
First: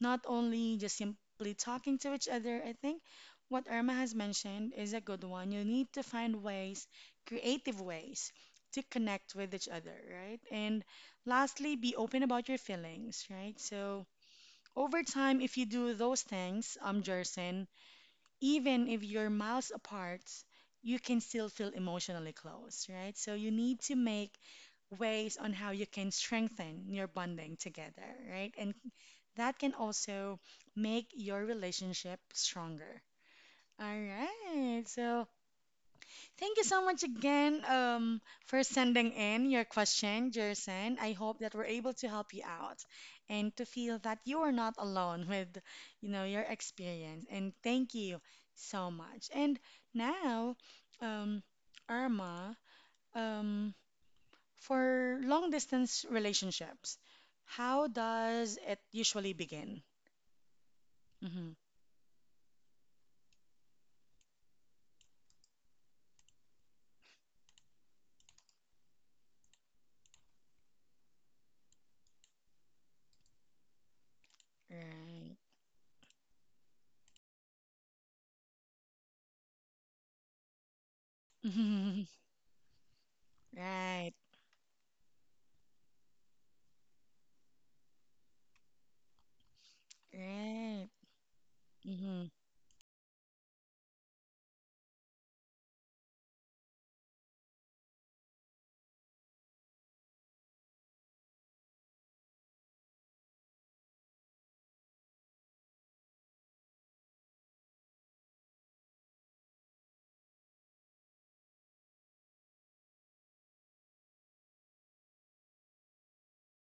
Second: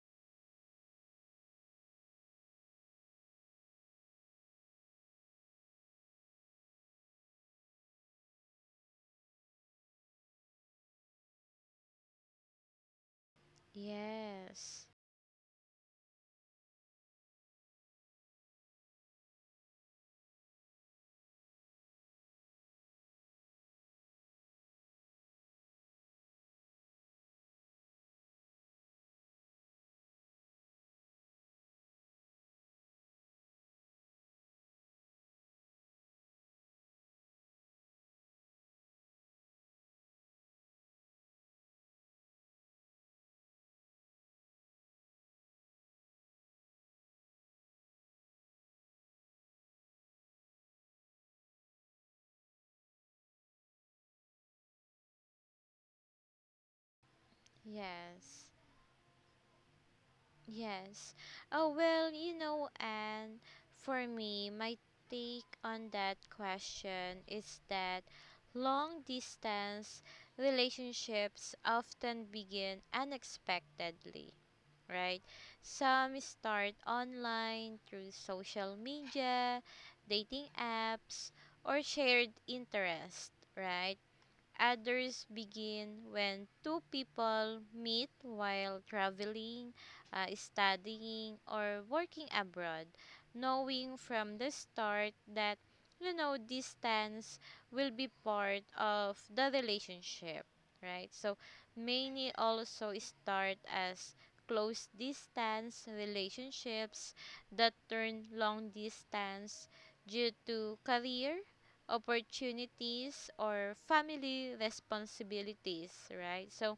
S1: Not only just simply talking to each other. I think what Irma has mentioned is a good one. You need to find ways, creative ways, to connect with each other, right? And lastly, be open about your feelings, right? So
S2: yes,
S1: over time, if you do those things, Jerson, even if you're miles apart, you can still feel emotionally close, right? So you need to make ways on how you can strengthen your bonding together, right? And that can also make your relationship stronger. All right. So thank you so much again for sending in your question, Jerson. I hope that we're able to help you out and to feel that you are not alone <laughs> with, your experience. And thank you so much. And now, um, Irma, um, for long distance relationships, how
S2: yes.
S1: does it usually begin?
S2: Yes.
S1: Hmm.
S2: Oh, well, you know, and for me, my take on that question is that long distance relationships often begin unexpectedly, right?
S1: Right.
S2: Some start online through social media, dating apps, or shared
S1: <laughs>
S2: interest, right?
S1: Right.
S2: Others begin when two people meet while traveling,
S1: Right.
S2: studying, or working
S1: Mm-hmm.
S2: abroad, knowing from the start that, you know, distance will be part of the relationship, right? So many also start as close distance relationships that turn long distance due to career opportunities or family responsibilities, right? So,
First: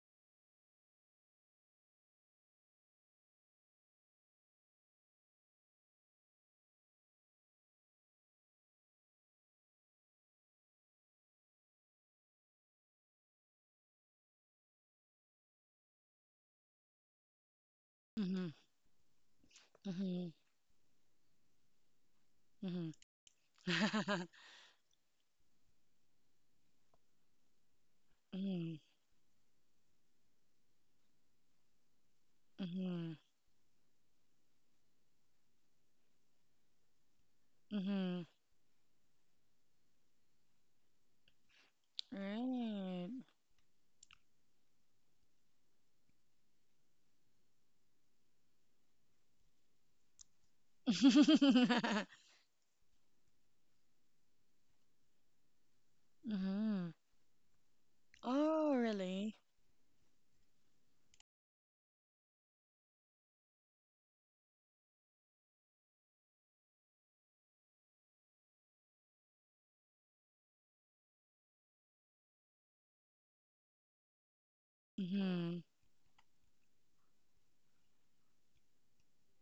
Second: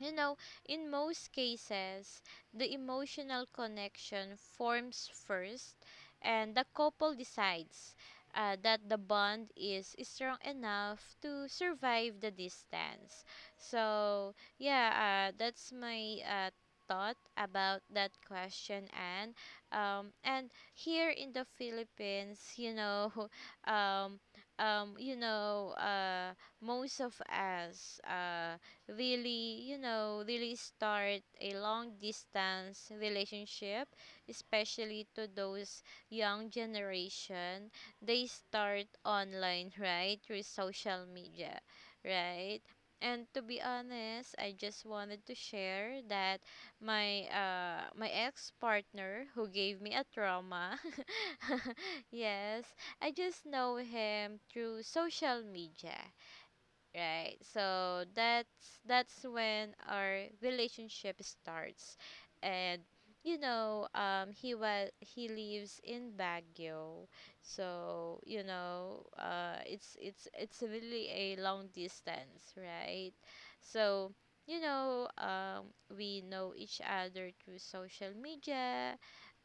S2: you know, in most cases, the emotional connection forms first, and the couple decides that the bond is strong enough to survive the distance. So, yeah, that's my thought about that
S1: Mm-hmm.
S2: question. And
S1: Mm-hmm.
S2: and here in the Philippines, you know, <laughs> um,
S1: Mm-hmm. <laughs>
S2: you know, most of us,
S1: Mm.
S2: really, you know, really start a long distance
S1: Mhm.
S2: relationship, especially to those young generation.
S1: Mhm.
S2: They start online, right? Through social media, right?
S1: Right.
S2: And to be honest, I just wanted to share that my ex partner who gave me a trauma. <laughs>
S1: <laughs>
S2: Yes, I just know him through social media,
S1: Mhm.
S2: right? So
S1: Oh,
S2: that's
S1: really?
S2: when our relationship starts. And you know, he lives in Baguio. So you know, it's really a long distance, right? So you know,
S1: Mhm.
S2: we know each other through social media.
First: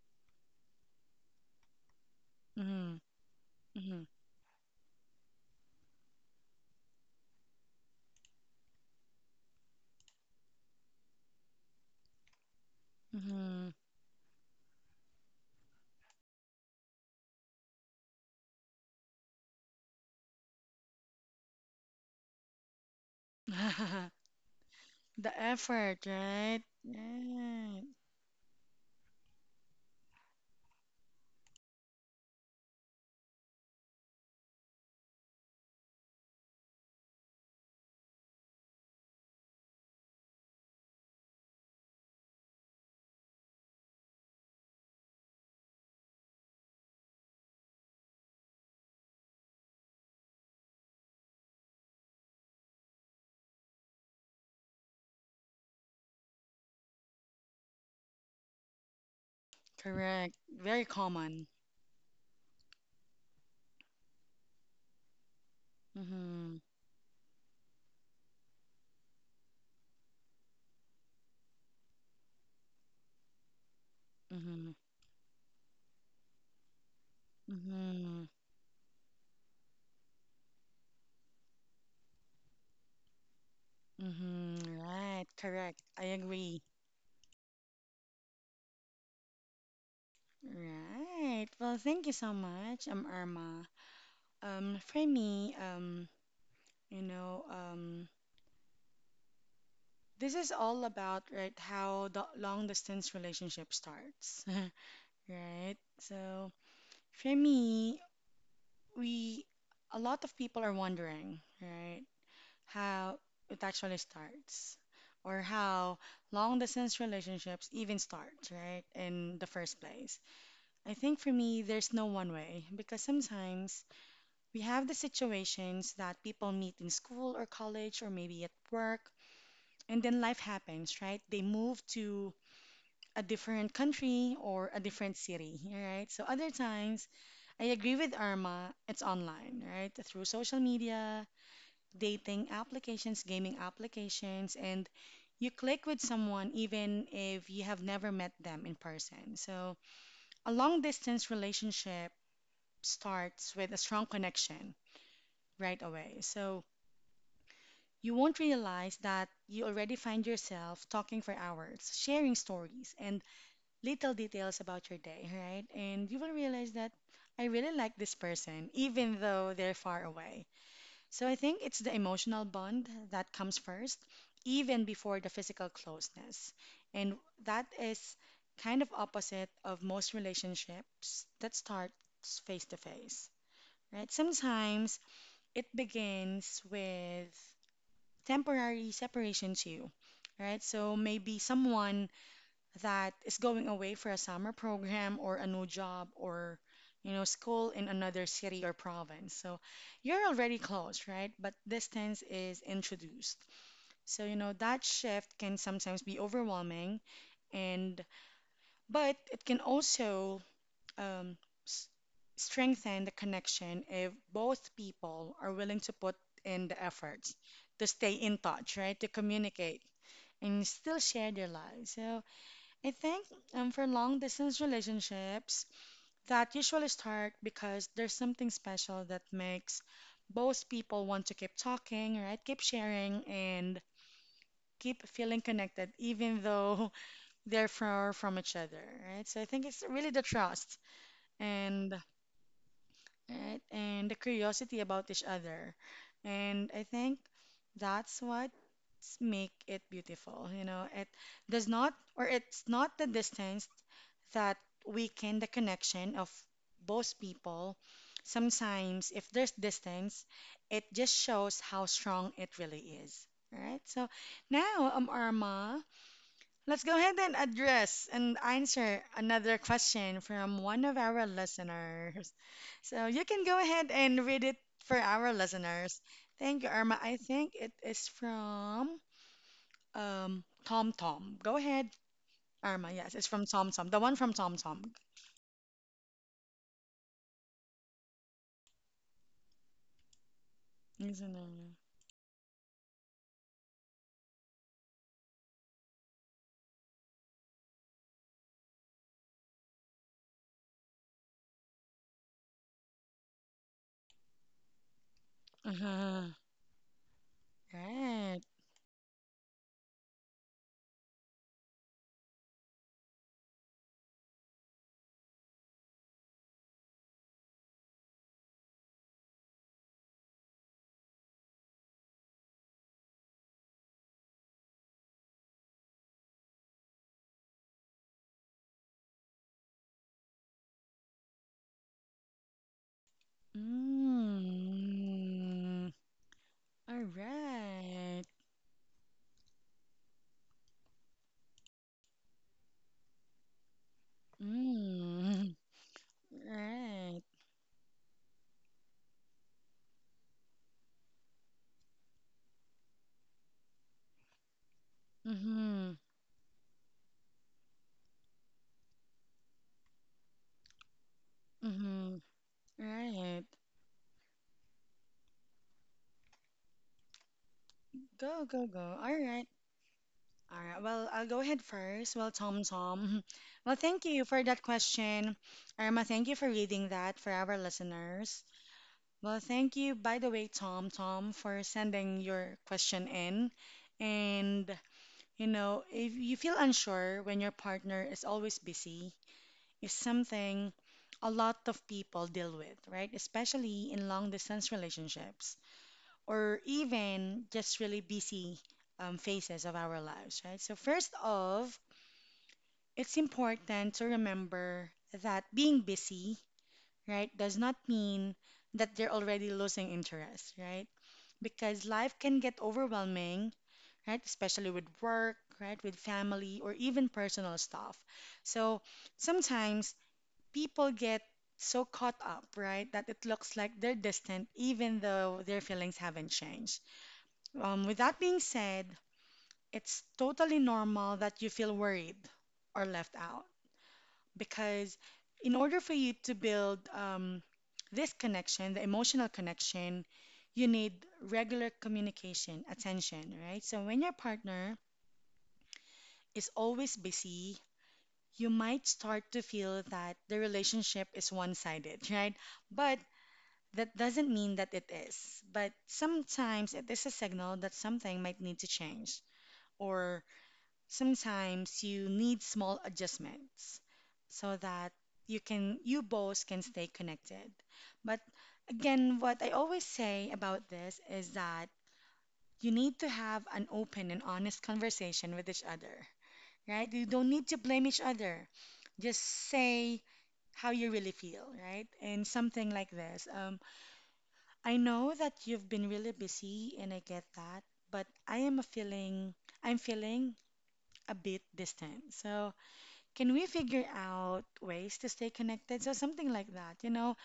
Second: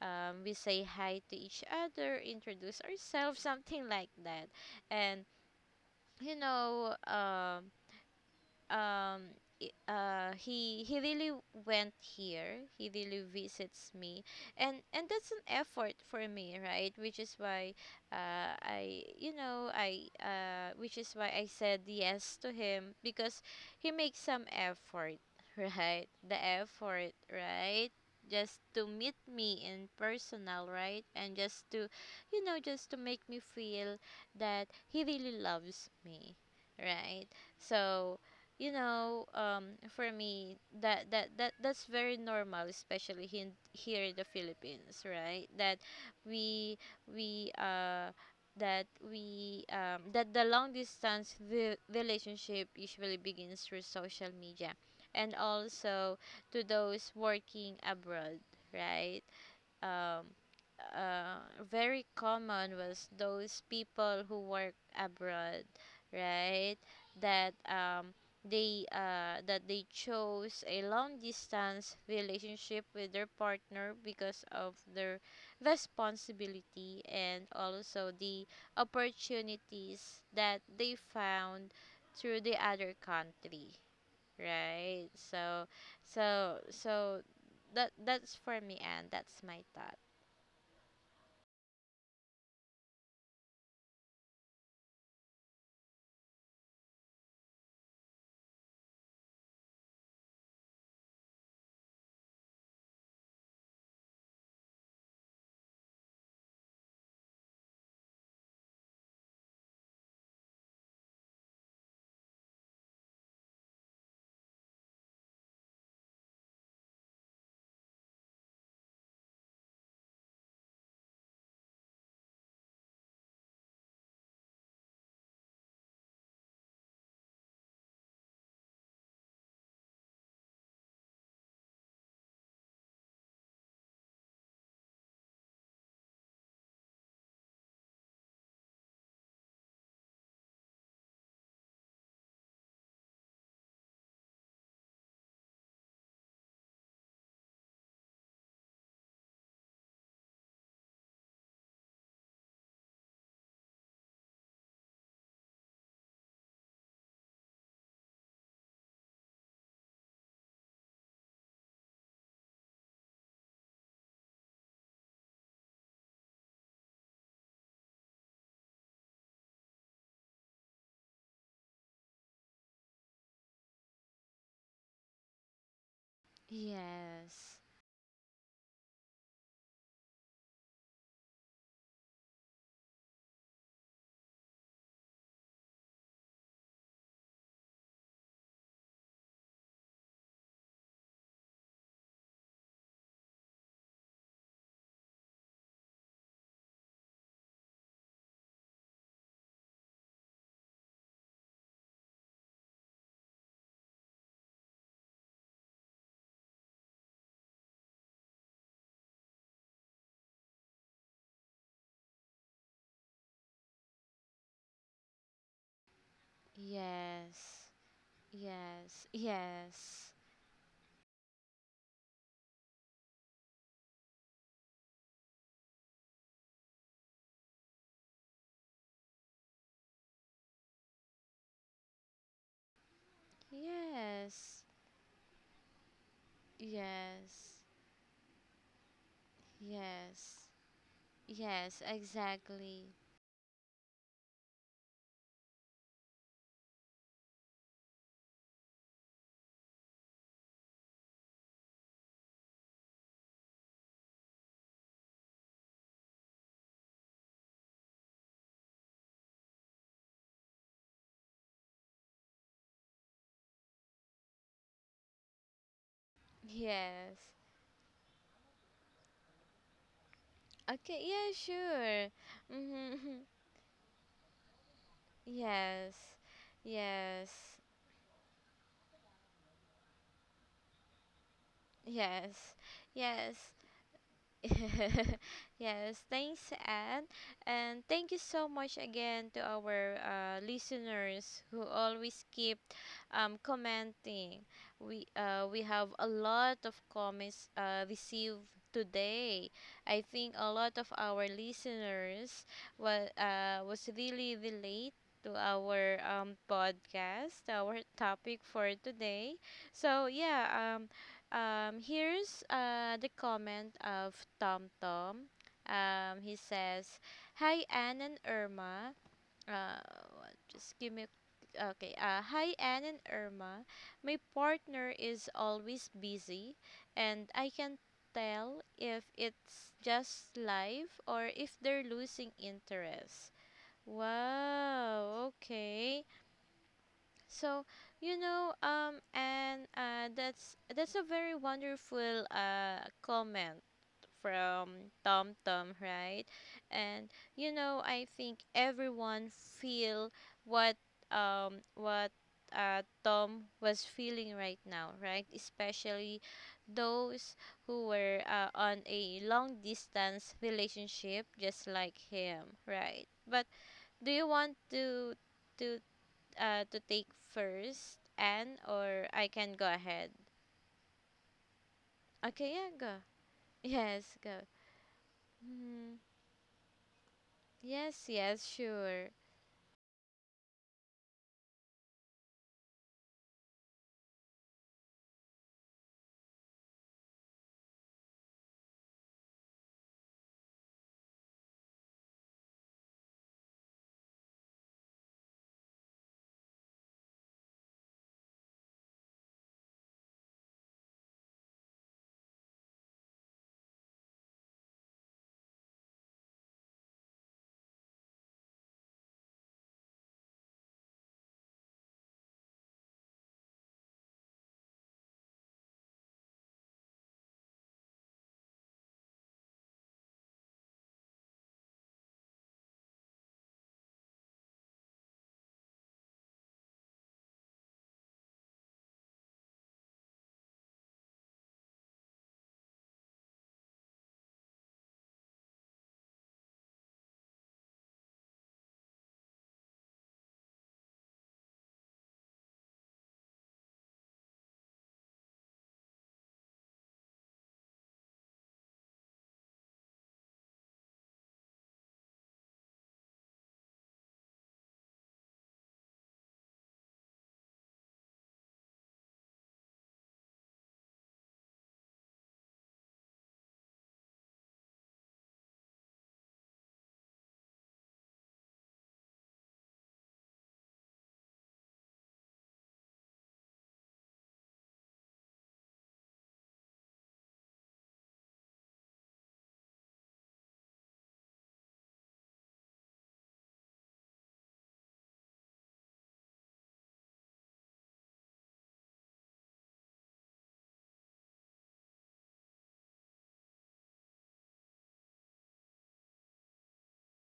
S2: We say hi to each other, introduce
S1: Mhm.
S2: ourselves, something
S1: Mhm.
S2: like that. And you know, um he really went here, he really
S1: Mhm.
S2: visits me. And that's an effort for me, right? Which is why, I you know I which is why I said yes to him, because he makes
S1: <laughs>
S2: some effort.
S1: The
S2: <laughs>
S1: effort,
S2: Right, the
S1: right?
S2: effort,
S1: Right.
S2: right? Just to meet me in personal, right? And just to, you know, just to make me feel that he really loves me, right? So you know, for me, that that's very normal, especially in, here in the Philippines, right? That we we that we that the long distance relationship usually begins through social media, and also to those working abroad, right? um,
S1: Correct. Very
S2: uh,
S1: common.
S2: Very common was those people who work abroad,
S1: Mhm.
S2: right? That they that they chose a long distance relationship with their partner because of
S1: Mhm.
S2: their responsibility and also
S1: Mhm.
S2: the opportunities that they found through the other country,
S1: Mhm.
S2: right?
S1: Right.
S2: So,
S1: Correct. I
S2: so,
S1: agree.
S2: so that, that's for me, and that's my thought.
S1: Right. Well, thank you so much, Irma. For me, you know, um. This is all about right how the long distance relationship starts, <laughs> right? So for me, we a lot of people are wondering, right, how it actually starts or how long distance relationships even start, right, in the first place. I think for me, there's no one way because sometimes we have the situations that people meet in school or college or maybe at work, and then life happens, right? They move to a different country or a different city, right? So other times, I agree with Irma, it's online, right? Through social media, dating applications, gaming applications, and you click with someone even if you have never met them in person. So a long distance relationship starts with a strong connection right away. So you won't realize that you already find yourself talking for hours, sharing stories, and little details about your day, right? And you will realize that I really like this person, even though they're far away. So I think it's the emotional bond that comes first, even before the physical closeness. And
S2: Yes,
S1: that is kind of opposite of most relationships that starts face to face, right? Sometimes it begins with temporary separation too, right? So maybe someone that is going away for a summer program or a new job or school in another city or province. So you're already close, right, but distance is introduced. So that shift can sometimes be overwhelming, and but it can also um, s- strengthen the connection if both people are willing to put in the
S2: yes,
S1: efforts to stay in touch,
S2: yes,
S1: right, to communicate
S2: yes,
S1: and still share their lives. So I think for long distance relationships, that usually start because there's something special that makes both people want to keep talking, right? Keep sharing and
S2: yes,
S1: keep feeling connected, even though <laughs>
S2: yes,
S1: they're far from each other, right? So I think it's really the
S2: yes,
S1: trust
S2: yes,
S1: and,
S2: exactly.
S1: right, and the curiosity about each other, and I think that's what make it beautiful. You know, it does not, or it's not the distance that weaken the connection of both people. Sometimes, if there's distance, it just shows how strong it really is. All right. So now, Arma, let's go
S2: Yes.
S1: ahead and address and answer another question from one
S2: Okay,
S1: of
S2: yeah,
S1: our
S2: sure.
S1: listeners. So
S2: Mm-hmm.
S1: you
S2: <laughs>
S1: can go ahead and read it for our
S2: Yes,
S1: listeners. Thank you, Arma. I
S2: yes,
S1: think it is from Tom Tom. Go ahead,
S2: yes,
S1: Arma. Yes,
S2: yes.
S1: it's from Tom Tom, the one from Tom Tom.
S2: <laughs> Yes, thanks, Anne. And thank you so much again to our listeners
S1: Isn't it?
S2: who always keep commenting. We have a lot of comments received today. I think a lot of our listeners was really relate to
S1: <laughs>
S2: our
S1: Uh-huh.
S2: podcast, our topic
S1: Right.
S2: for today. So yeah, here's the comment of Tom Tom. He says, "Hi Anne and Irma. Uh, what- just give me. Okay. Hi Anne and Irma. My partner is always busy, and I can tell if it's just life or if they're losing interest." Wow.
S1: Mm.
S2: Okay.
S1: All
S2: So, you
S1: right.
S2: know, and that's a very wonderful comment from Tom
S1: Mm.
S2: Tom, right? And
S1: Right.
S2: you know, I think everyone feel what what Tom was feeling right now, right?
S1: Mm-hmm.
S2: Especially those who were on a long distance relationship, just like
S1: Mm-hmm.
S2: him, right? But
S1: Right.
S2: do you want to, to take first,
S1: Go,
S2: and
S1: go, go.
S2: or
S1: All
S2: I can
S1: right.
S2: go ahead?
S1: All right. Well, I'll go ahead first. Well,
S2: Okay,
S1: Tom,
S2: yeah, go.
S1: Tom. <laughs>
S2: <laughs>
S1: Well, thank
S2: Yes,
S1: you
S2: go.
S1: for that question.
S2: Mm-hmm.
S1: Irma, thank you for reading that for our
S2: Yes, yes,
S1: listeners.
S2: sure.
S1: Well, thank you, by the way, Tom, Tom, for sending your question in. And if you feel unsure when your partner is always busy, is something a lot of people deal with, right? Especially in long distance relationships or even just really busy phases of our lives, right? So, first off, it's important to remember that being busy, right, does not mean that they're already losing interest, right? Because life can get overwhelming, right? Especially with work, right? With family or even personal stuff. So sometimes people get so caught up, right, that it looks like they're distant even though their feelings haven't changed. With that being said, it's totally normal that you feel worried or left out because in order for you to build this connection, the emotional connection, you need regular communication, attention, right? So when your partner is always busy, you might start to feel that the relationship is one sided, right? But that doesn't mean that it is. But sometimes it is a signal that something might need to change, or sometimes you need small adjustments so that you both can stay connected but again what I always say about this is that you need to have an open and honest conversation with each other, right? You don't need to blame each other. Just say how you really feel, right? And something like this. I know that you've been really busy and I get that, but I'm feeling a bit distant. So can we figure out ways to stay connected? So something like that,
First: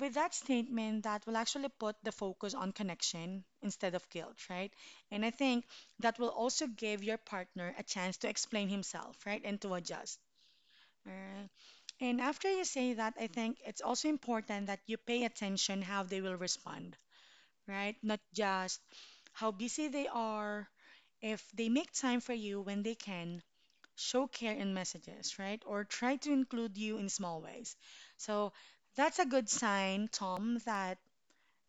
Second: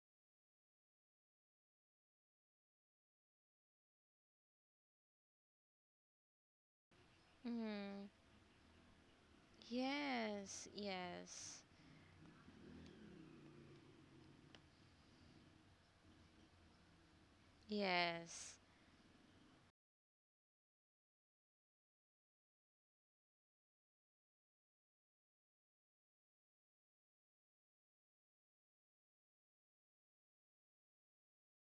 S1: with that statement that will actually put the focus on connection instead of guilt, right? And I think that will also give your partner a
S2: Mm-hmm.
S1: chance to explain himself, right? And to adjust.
S2: Yes,
S1: Alright.
S2: yes,
S1: And after you say that, I think it's also important that you pay attention how they will respond, right? Not
S2: yes,
S1: just how busy they are. If they make time for you when they can, show care in messages, right? Or try to include you in small ways. So that's a good sign, Tom, that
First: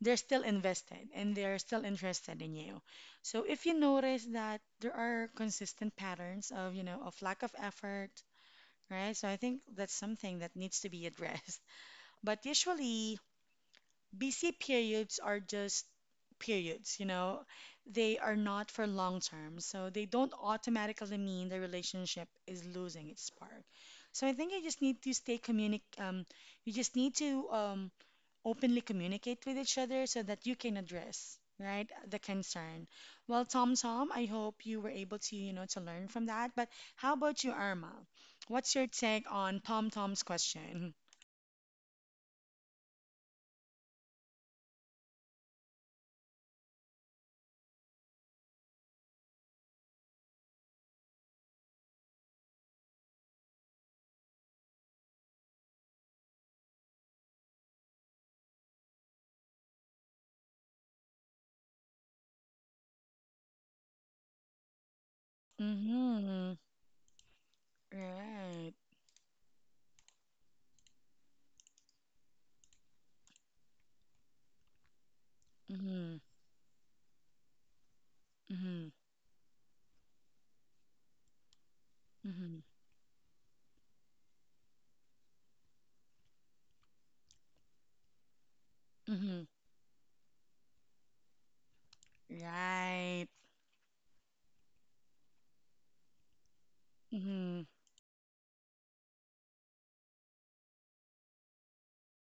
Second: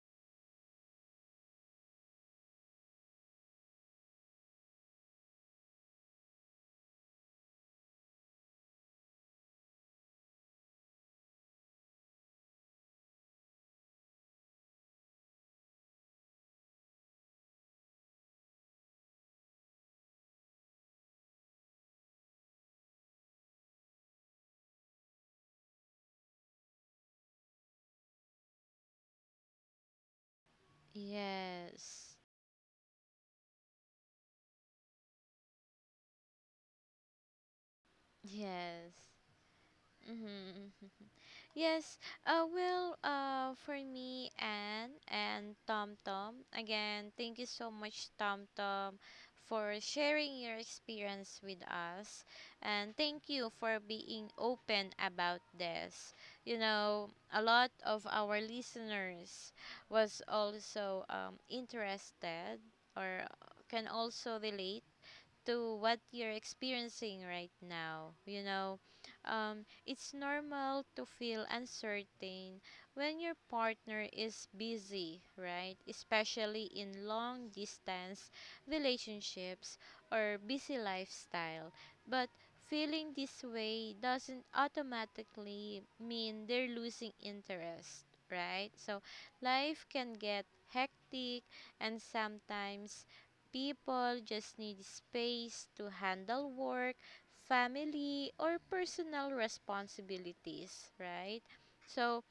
S1: they're still invested and they're still interested in you. So if you notice that there are consistent patterns of, of lack of effort, right? So I think that's something that needs to be addressed. <laughs> But usually, busy periods are just periods, they are not for long term. So they don't automatically mean the relationship is losing its spark. So I think you just need to openly communicate with each other so that you can address, right,
S2: yes,
S1: the concern. Well, Tom Tom, I hope you were able to, to learn from that. But how about you, Irma? What's your
S2: yes.
S1: take on Tom Tom's
S2: Mm-hmm.
S1: question?
S2: Mm-hmm. Yes, for me, Anne and Tom Tom, again, thank you so much, Tom Tom, for sharing your experience with us. And thank you for being open about this. You know, a lot of our listeners was also interested or can also relate to what you're
S1: Mm-hmm.
S2: experiencing right now. You
S1: Right.
S2: know, it's normal to feel uncertain when your partner is busy, right?
S1: Mm-hmm.
S2: Especially in long distance
S1: Mm-hmm.
S2: relationships or busy lifestyle. But
S1: Mm-hmm.
S2: feeling this way doesn't automatically mean they're losing interest, right? So
S1: Mm-hmm.
S2: life can get hectic, and sometimes
S1: Right.
S2: people just need space to handle work,
S1: Mm-hmm.
S2: family, or personal responsibilities, right? So,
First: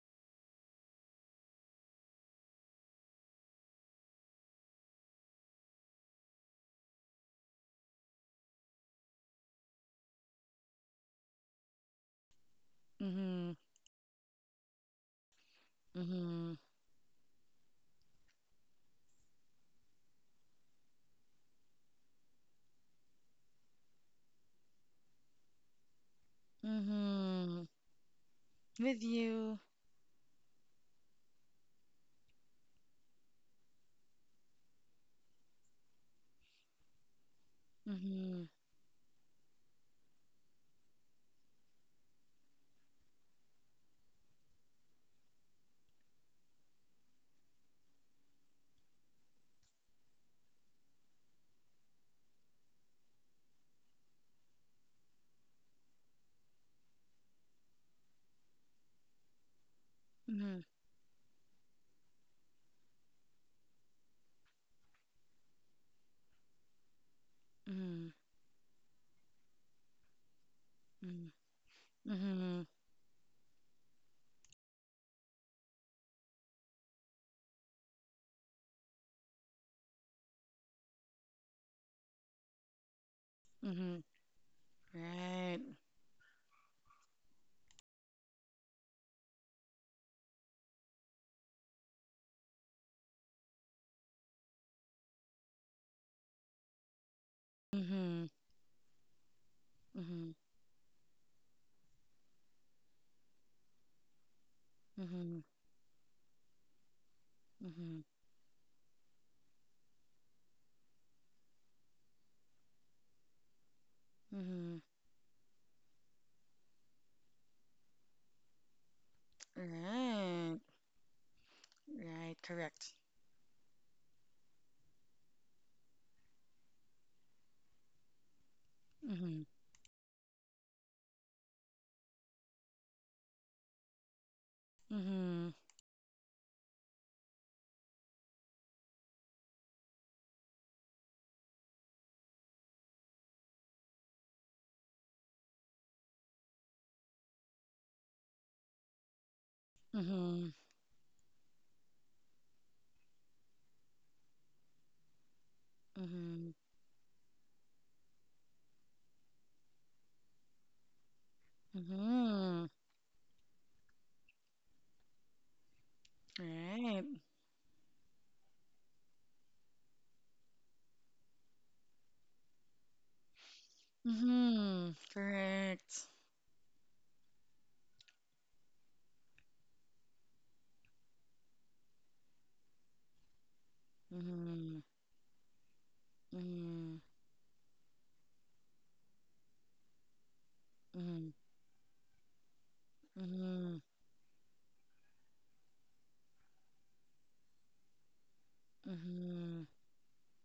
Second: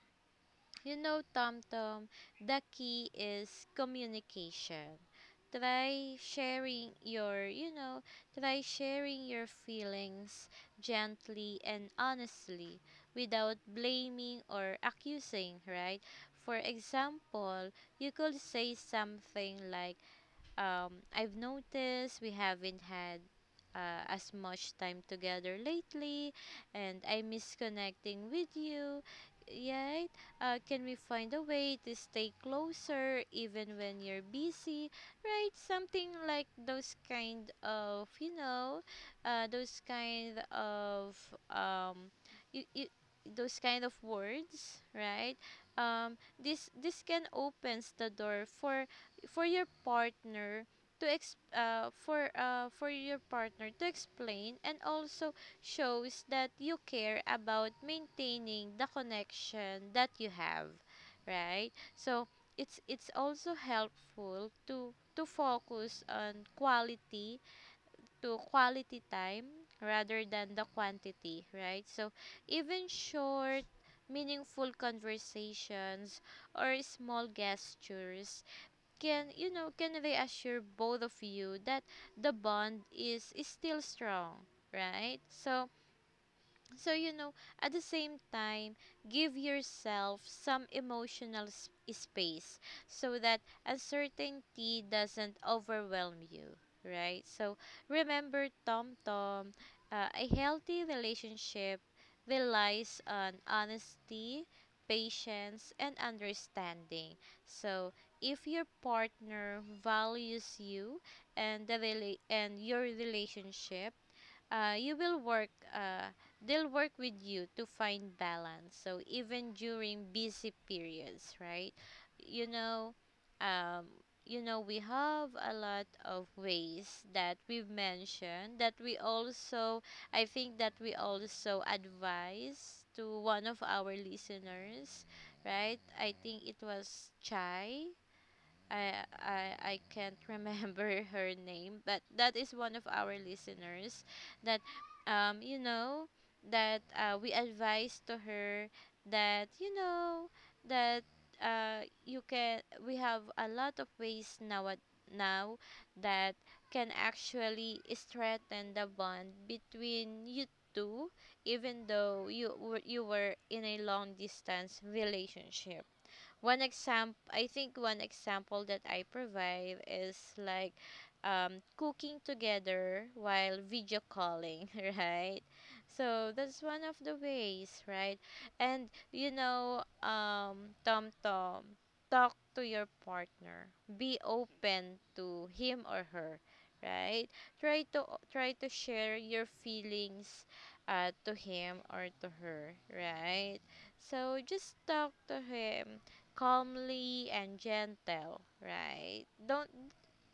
S2: you know, Tom Tom, the key is communication. Try sharing your, you know, try sharing your feelings gently and honestly
S1: Mm-hmm.
S2: without blaming or accusing, right?
S1: Mm-hmm.
S2: For example, you could say something like, I've noticed we haven't had as much time together lately, and I miss
S1: Mm-hmm.
S2: connecting with
S1: With
S2: you.
S1: you.
S2: Yet, can we find a way to stay closer even when you're busy? Right? Something like those kind of, you
S1: Mm-hmm.
S2: know, those kind of, um, you, you, those kind of words, right? Um, this, this can opens the door for your partner to for your partner to explain, and also shows that you care about maintaining the connection that you
S1: Mm-hmm.
S2: have, right? So it's also helpful to focus on quality,
S1: Mm-hmm.
S2: to quality time rather than the
S1: Mm-hmm.
S2: quantity, right? So
S1: Mm-hmm.
S2: even short meaningful conversations or small gestures can, you know, can reassure both of you that the bond is still
S1: Mm-hmm.
S2: strong, right?
S1: Right.
S2: So, so, you know, at the same time, give yourself some emotional space so that uncertainty doesn't overwhelm you, right? So,
S1: Mm-hmm.
S2: remember, Tom Tom, a
S1: Mm-hmm.
S2: healthy relationship relies on honesty,
S1: Mm-hmm.
S2: patience, and understanding. So,
S1: Mm-hmm.
S2: if your partner values you and your relationship,
S1: Mm-hmm.
S2: you will work they'll work with you to find balance, so even during busy
S1: Right.
S2: periods, right?
S1: Right.
S2: You
S1: Correct.
S2: know, um, you know, we have a lot of ways that we've mentioned that we
S1: Mm-hmm.
S2: also, I think that we also advise to one of our listeners,
S1: Mm-hmm.
S2: right? I think it was Chai. I I can't remember <laughs> her name, but that is one of our listeners that, um you know that we advised to her, that you know,
S1: Mm-hmm.
S2: that you can, we have a lot of ways now, now, that
S1: Mm-hmm.
S2: can actually strengthen the bond between you two, even though
S1: Mm-hmm.
S2: you were in a long distance relationship. One
S1: Right.
S2: example, I think one example that I provide is like, cooking together while video calling,
S1: Mm-hmm.
S2: <laughs> right?
S1: Correct.
S2: So that's one of the ways, right? And you know, Tom Tom, talk to your partner. Be
S1: Mm-hmm.
S2: open to him or her,
S1: Mm-hmm.
S2: right? Try to, try to share your feelings,
S1: Mm-hmm.
S2: to him or to her, right?
S1: Mm-hmm.
S2: So just talk to him calmly and gentle, right?
S1: Mm-hmm.
S2: Don't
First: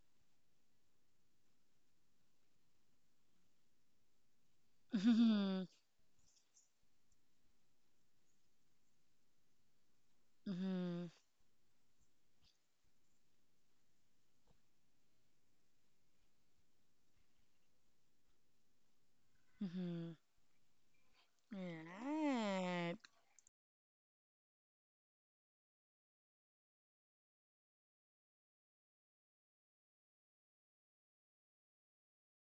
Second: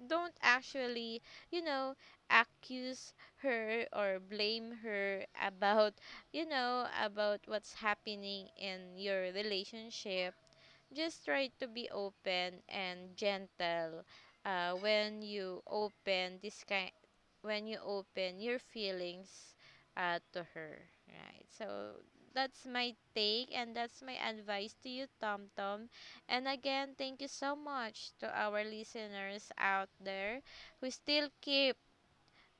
S2: don't actually, you know, accuse her or blame her, <laughs>
S1: Mm-hmm.
S2: about, you know, about what's happening in your relationship.
S1: Mm-hmm.
S2: Just try to be open and gentle when you open this kind, when you open your feelings to her, right?
S1: Mm-hmm.
S2: So that's my
S1: Right.
S2: take, and that's my advice to you, Tom Tom. And again, thank you so much to our listeners out there who still keep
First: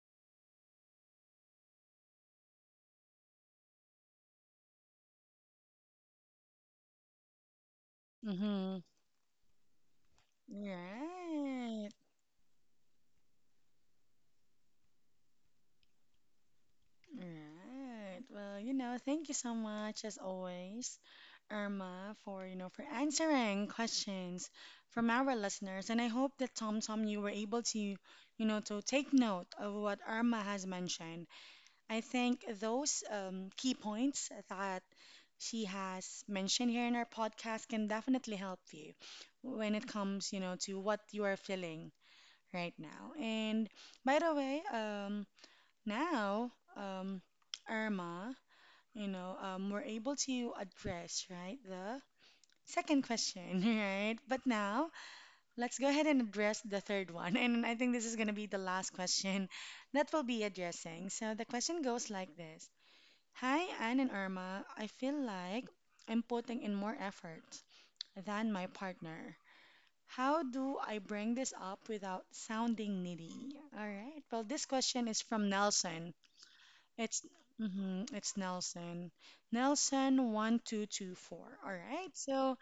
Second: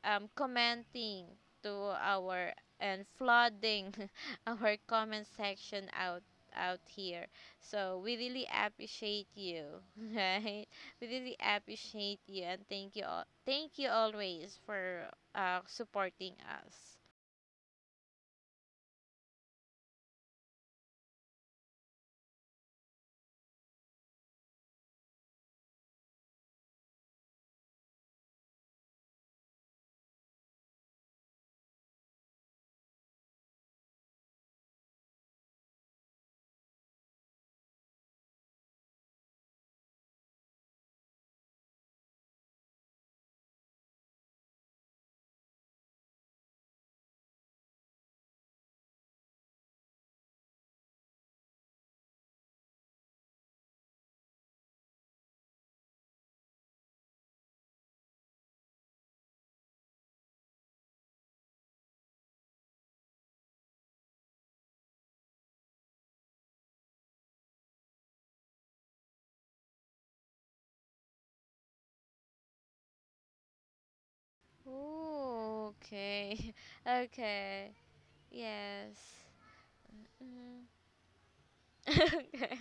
S2: commenting to our, and flooding <laughs> our comment section out, out here. So we really
S1: Mm-hmm.
S2: appreciate you, <laughs> right? We really
S1: Right.
S2: appreciate you, and thank you all. Thank you always for supporting us.
S1: Right. Well, thank you so much as always, Irma, for, for answering questions from our listeners. And I hope that Tom Tom, you were able to, to take note of what Irma has mentioned. I think those key points that she has mentioned here in our podcast can definitely help you when it comes, to what you are feeling right now. And by the way, now, Irma, we're able to address, right, the second question, <laughs> right? But now, let's go ahead and address the third one. <laughs> And I think this is going to be the last question that we'll be addressing. So the question goes like this. Hi, Anne and Irma. I feel like I'm putting in more effort than my partner. How do I bring this up without sounding needy? All right. Well, this question is from
S2: Ooh,
S1: Nelson.
S2: okay, <laughs>
S1: It's
S2: okay,
S1: mhm, it's
S2: yes.
S1: Nelson. Nelson one
S2: Hmm.
S1: two two four. All
S2: <laughs>
S1: right.
S2: Okay.
S1: So,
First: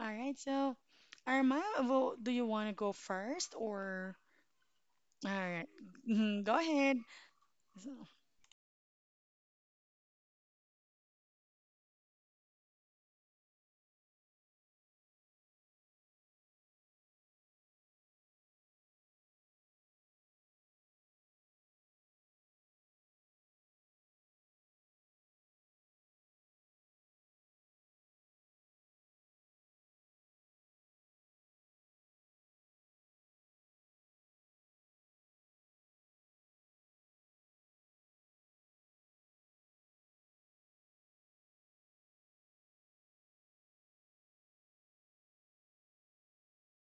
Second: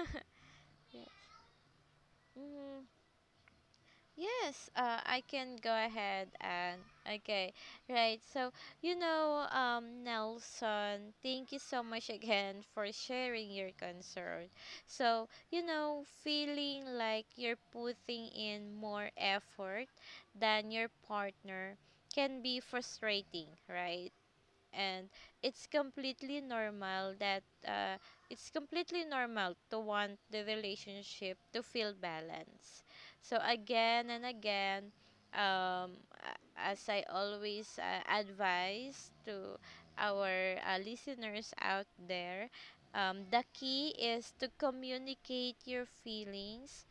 S1: all right. So
S2: <laughs> Yeah.
S1: Arma, well, do you want to
S2: Mhm.
S1: go first? Or,
S2: Yes, I
S1: all
S2: can
S1: right?
S2: go ahead
S1: Mm-hmm, go
S2: and
S1: ahead.
S2: okay,
S1: So,
S2: right. So, you know, Nelson, thank you so much again for sharing your concern. So, you know, feeling like you're putting in more effort than your partner can be frustrating, right? And it's completely normal that it's completely normal to want the relationship to feel balanced. So again and again, um, as I always advise to our listeners out there, the key is to communicate your feelings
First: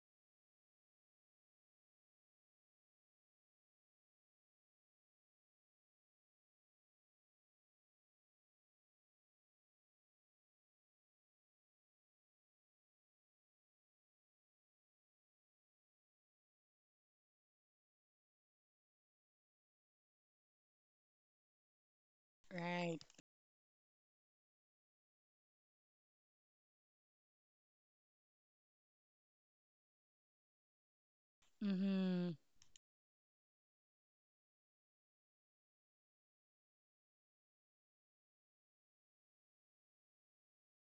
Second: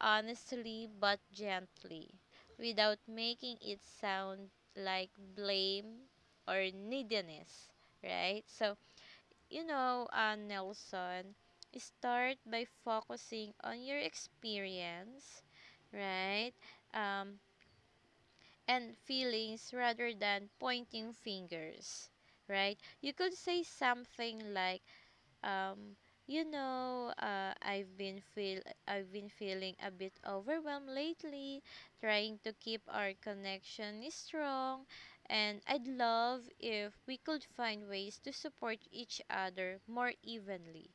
S2: honestly but gently without making it sound like blame or neediness, right? So, you know, Nelson, start by focusing on your experience, right? Um, and feelings rather than pointing fingers, right?
S1: right.
S2: You could say something like, um you know, I've been feeling a bit overwhelmed lately trying
S1: Mhm.
S2: to keep our connection strong, and I'd love if we could find ways to support each other more evenly,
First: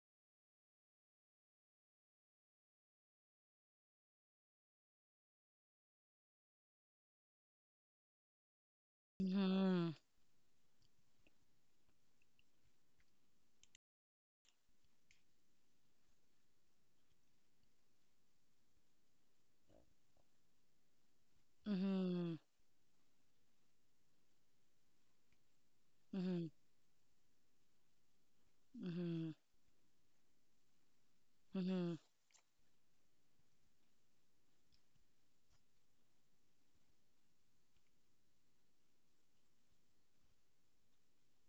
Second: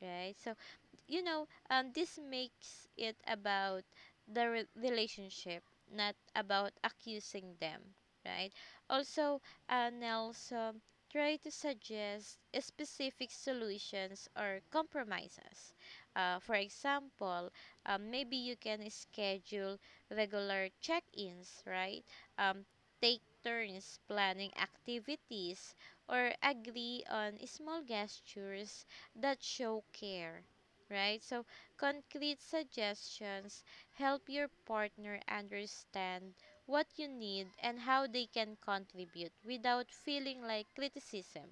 S2: right? So you know, this makes it about relationship, not about accusing them, right? Also,
S1: Mhm.
S2: Nelson, try to suggest specific solutions or compromises. For example, maybe you can schedule regular check-ins, right?
S1: Mhm.
S2: Um, take turns planning activities or
S1: Mhm.
S2: agree on small gestures that show care, right? So,
S1: Mhm. Mhm.
S2: concrete suggestions help your partner understand what you need and how they can contribute without feeling like criticism,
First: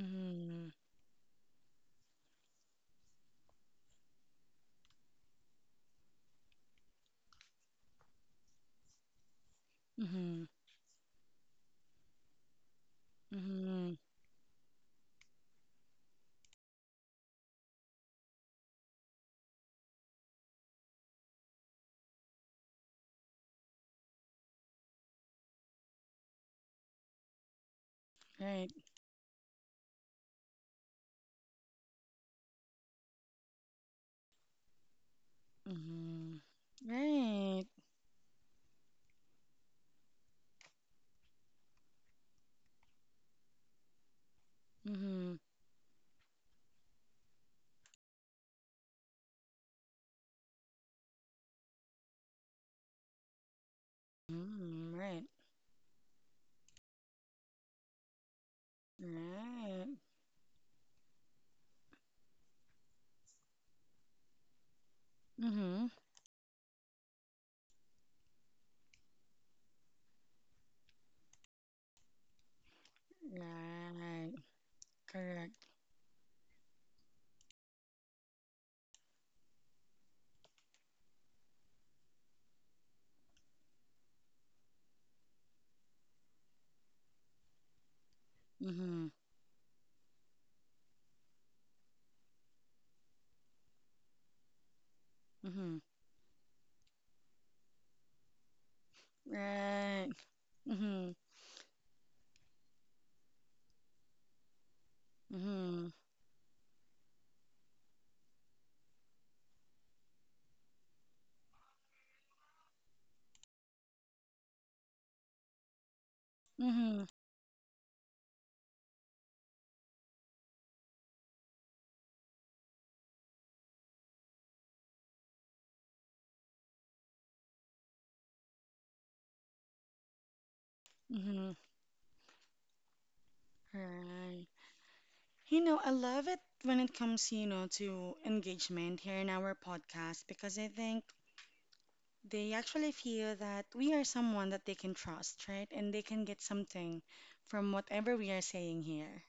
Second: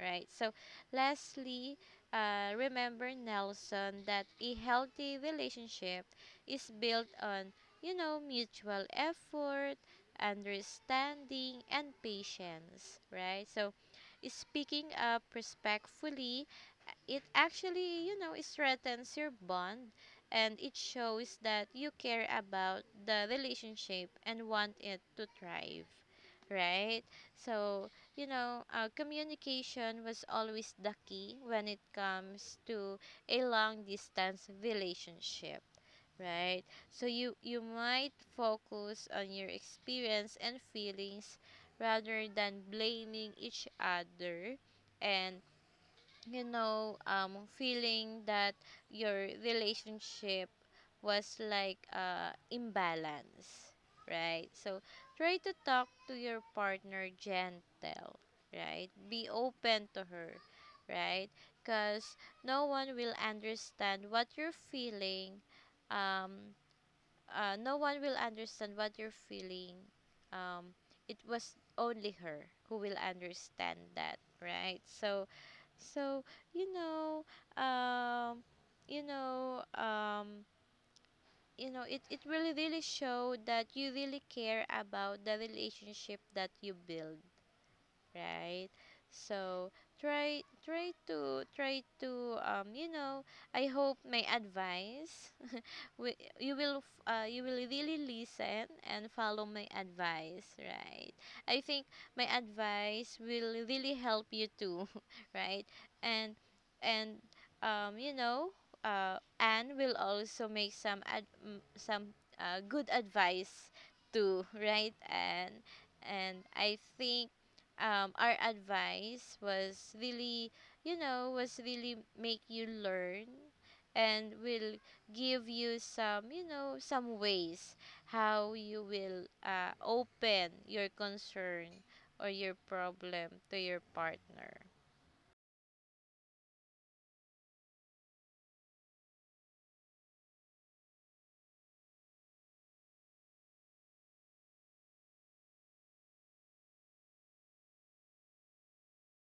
S2: right? So, lastly, remember, Nelson, that a healthy relationship is built on, you know, mutual effort, understanding, and patience,
S1: Mhm.
S2: right? So,
S1: Mhm.
S2: speaking up respectfully, it actually, it strengthens your bond and it shows that you care about the relationship and want it to thrive, right? So,
S1: Right.
S2: communication was always the key when it comes to a long distance relationship,
S1: Mhm.
S2: right? So you
S1: Right.
S2: might focus on your experience and feelings rather than blaming each other, and
S1: Mhm.
S2: feeling that your relationship was like imbalance, right? So
S1: Mhm. Right.
S2: try to talk to your partner gentle, right? Be open
S1: Right.
S2: to her, right? Because no one will understand what you're feeling.
S1: Mhm.
S2: Um, no one will understand what you're feeling. Um, it was only her who will understand that,
S1: Right.
S2: right? So
S1: Correct.
S2: so you know, um, you know, um, it really really showed that you really care about the relationship that you build, right?
S1: Mm-hmm.
S2: So try to, I hope my advice
S1: Mm-hmm.
S2: you will you will really listen and follow my
S1: Right.
S2: advice,
S1: Mm-hmm.
S2: right? I think my advice will really help you too <laughs> right.
S1: Mm-hmm.
S2: and and um you know Anne will also make some good advice too <laughs> right. And I
S1: Mm-hmm.
S2: think our advice was really, you know, was really make you learn and will give you some, you know, some ways how you will open your
S1: Mm-hmm.
S2: concern or your problem to your
S1: Right.
S2: partner.
S1: You know, I love it when it comes, to engagement here in our podcast because I think they actually feel that we are someone that they can trust, right? And they can get something from whatever we are saying here.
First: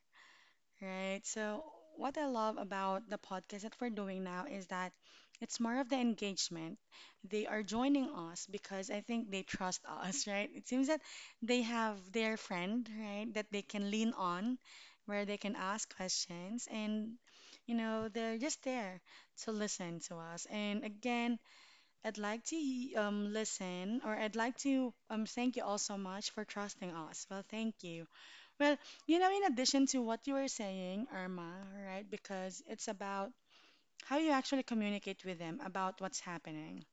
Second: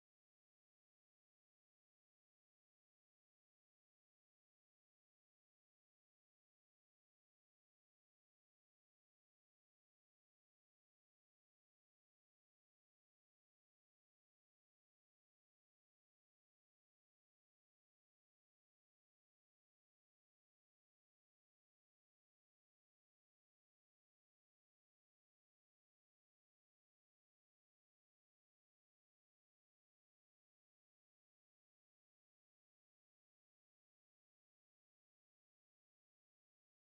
S1: Right. So, what I love about the podcast that we're doing now is that it's more of the engagement. They are joining us because I think they trust us, <laughs> right? It seems that they have their friend, right, that they can lean on, where they can ask questions, and they're just there to listen to us. And again, I'd like to I'd like to thank you all so much for trusting us. Well, thank you. Well, in addition to what you were saying, Irma, right? Because it's about how you actually communicate with them about what's happening,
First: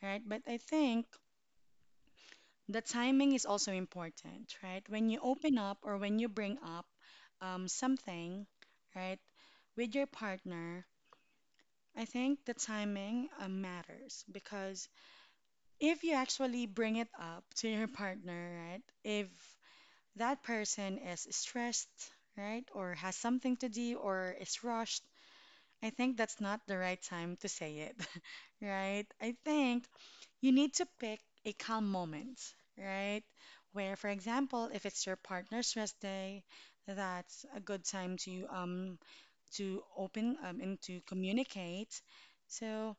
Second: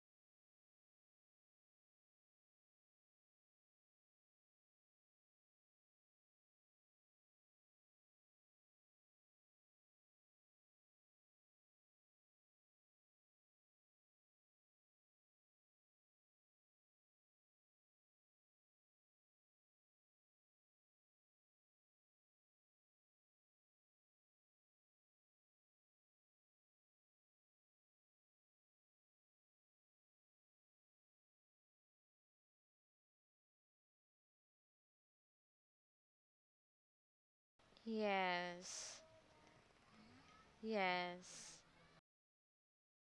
S1: right? But I think the timing is also important, right? When you open up or when you bring up something, right, with your partner, I think the timing matters because if you actually bring it up to your <laughs> partner, right, if that person is stressed, right? Or has something to do or is rushed, I think that's not the right time to say it, <laughs> right? I think you need to pick a calm moment, right? Where, for example, if it's your partner's rest day, that's a good time
S2: Yes.
S1: to open, and to
S2: Yes.
S1: communicate. So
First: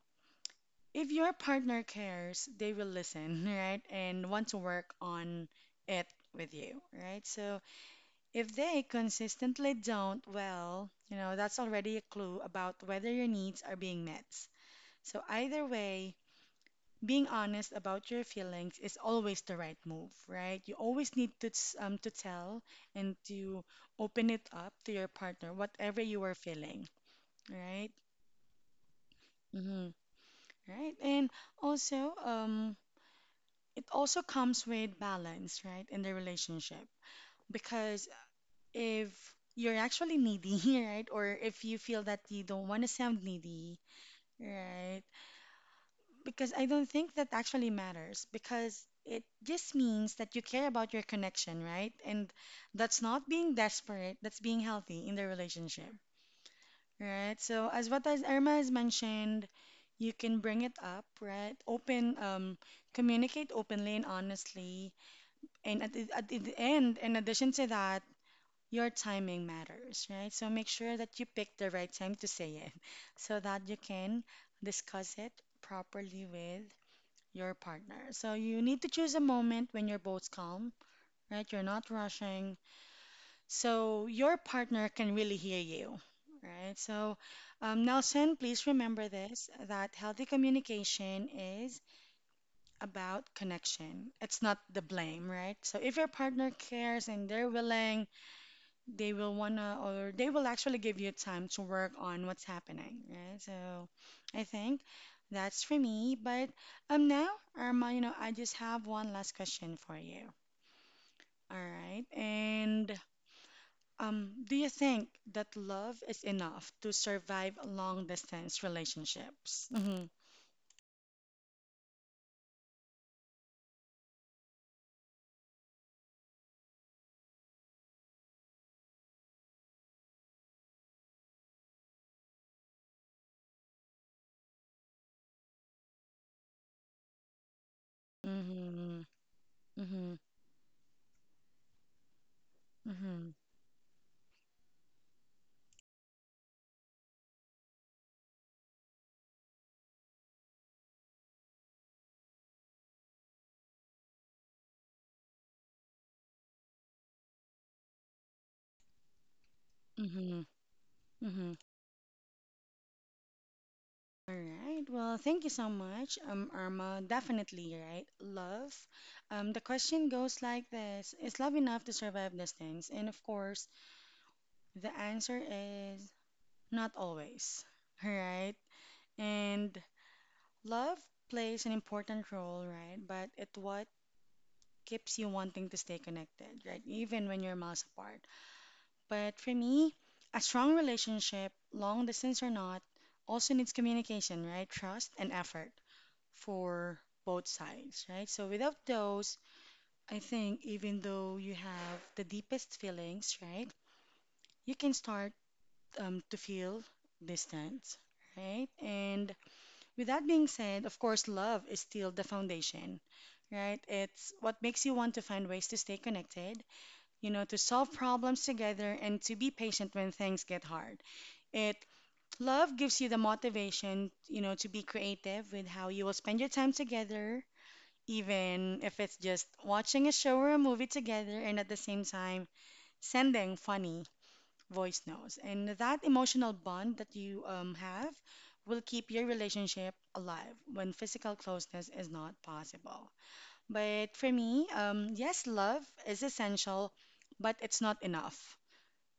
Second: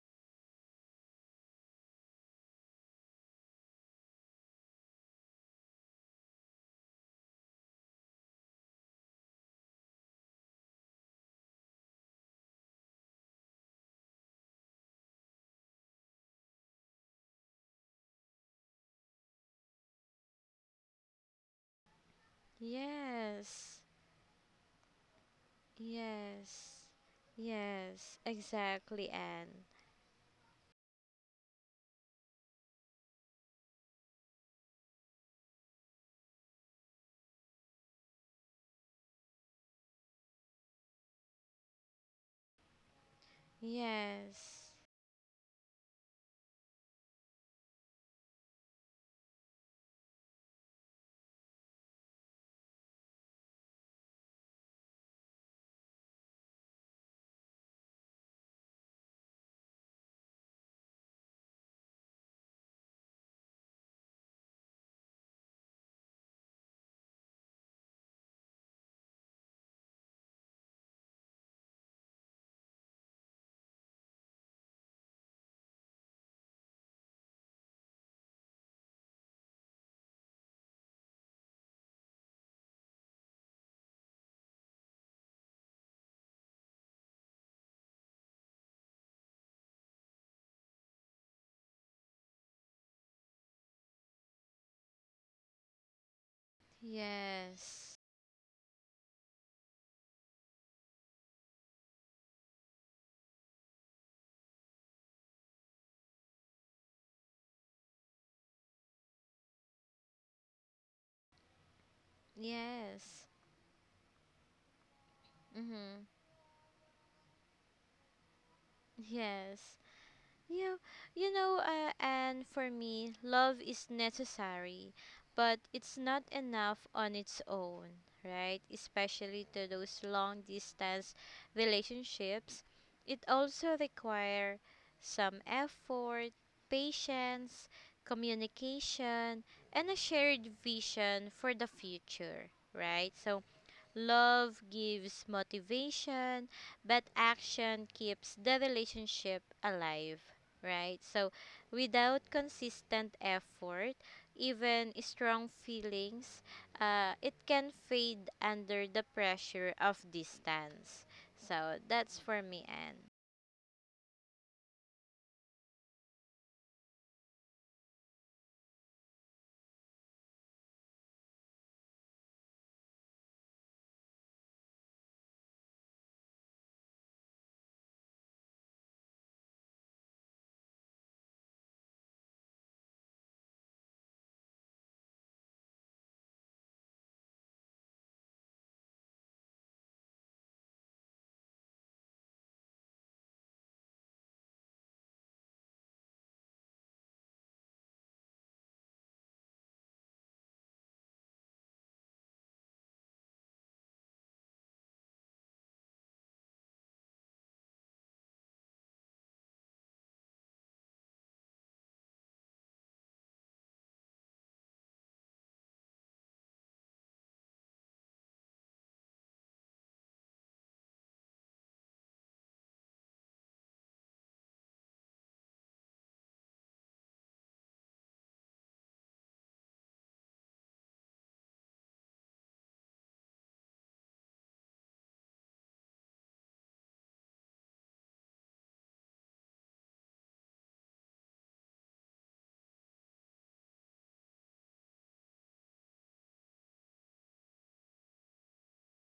S1: if your partner cares, they will listen, <laughs> right? And want to work on it with you, right? So if they consistently don't, well, that's already a clue about whether your needs are being met. So, either way, being honest about your feelings is always the right move, right? You always need to to tell and to
S2: Yes.
S1: open it up to your partner, whatever you are
S2: Yes.
S1: feeling, right?
S2: Yes. Exactly, Anne.
S1: Mm-hmm. Right, and also, it also comes with balance, right, in the relationship because if you're actually needy, <laughs> right? Or if you feel that you don't want to sound needy,
S2: Yes.
S1: right? Because I don't think that actually matters because it just means that you care about your connection, right? And that's not being desperate, that's being healthy in the relationship, right? So, as Irma has mentioned, you can bring it up, right? Open, communicate openly and honestly. And at the end, in addition to that, your timing matters, right? So make sure that you pick the right time to say it <laughs> so that you can discuss it properly with your partner. So you need to choose a moment when you're both calm, right? You're not rushing. So your partner can really hear you, right? So, Nelson, please remember this, that healthy communication is about connection. It's not the blame, right? So if your partner cares and they're
S2: Yes.
S1: willing, they will actually give you time to work on what's happening, right? So I think that's for me. But now, Irma, I just have one last question for you. All right. And
S2: Yes.
S1: do you think that love
S2: Mhm.
S1: is enough to survive long distance relationships?
S2: Yes.
S1: Mm-hmm.
S2: Yeah, and for me, love is necessary, but it's not enough on its own, right? Especially to those long distance relationships. It also requires some effort, patience,
S1: Mm-hmm.
S2: communication, and a
S1: Mm-hmm.
S2: shared vision for the future, right?
S1: Mm-hmm.
S2: So love gives motivation, but action keeps the relationship alive, right? So, without consistent effort, even strong feelings, it can fade under the pressure of
S1: Mm-hmm.
S2: distance.
S1: Mm-hmm.
S2: So, that's for me, Anne.
S1: All right. Well, thank you so much, Irma. Definitely, right? Love. The question goes like this: Is love enough to survive these things? And of course, the answer is not always. <laughs> All right. And love plays an important role, right? But it what keeps you wanting to stay connected, right? Even when you're miles apart. But for me, a strong relationship, long distance or not, also needs communication, right? Trust and effort for both sides, right? So without those, I think even though you have the deepest feelings, right, you can start to feel distance, right? And with that being said, of course, love is still the foundation, right? It's what makes you want to find ways to stay connected, to solve problems together and to be patient when things get hard. It Love gives you the motivation, to be creative with how you will spend your time together, even if it's just watching a show or a movie together, and at the same time sending funny voice notes. And that emotional bond that you have will keep your relationship alive when physical closeness is not possible. But for me, yes, love is essential, but it's not enough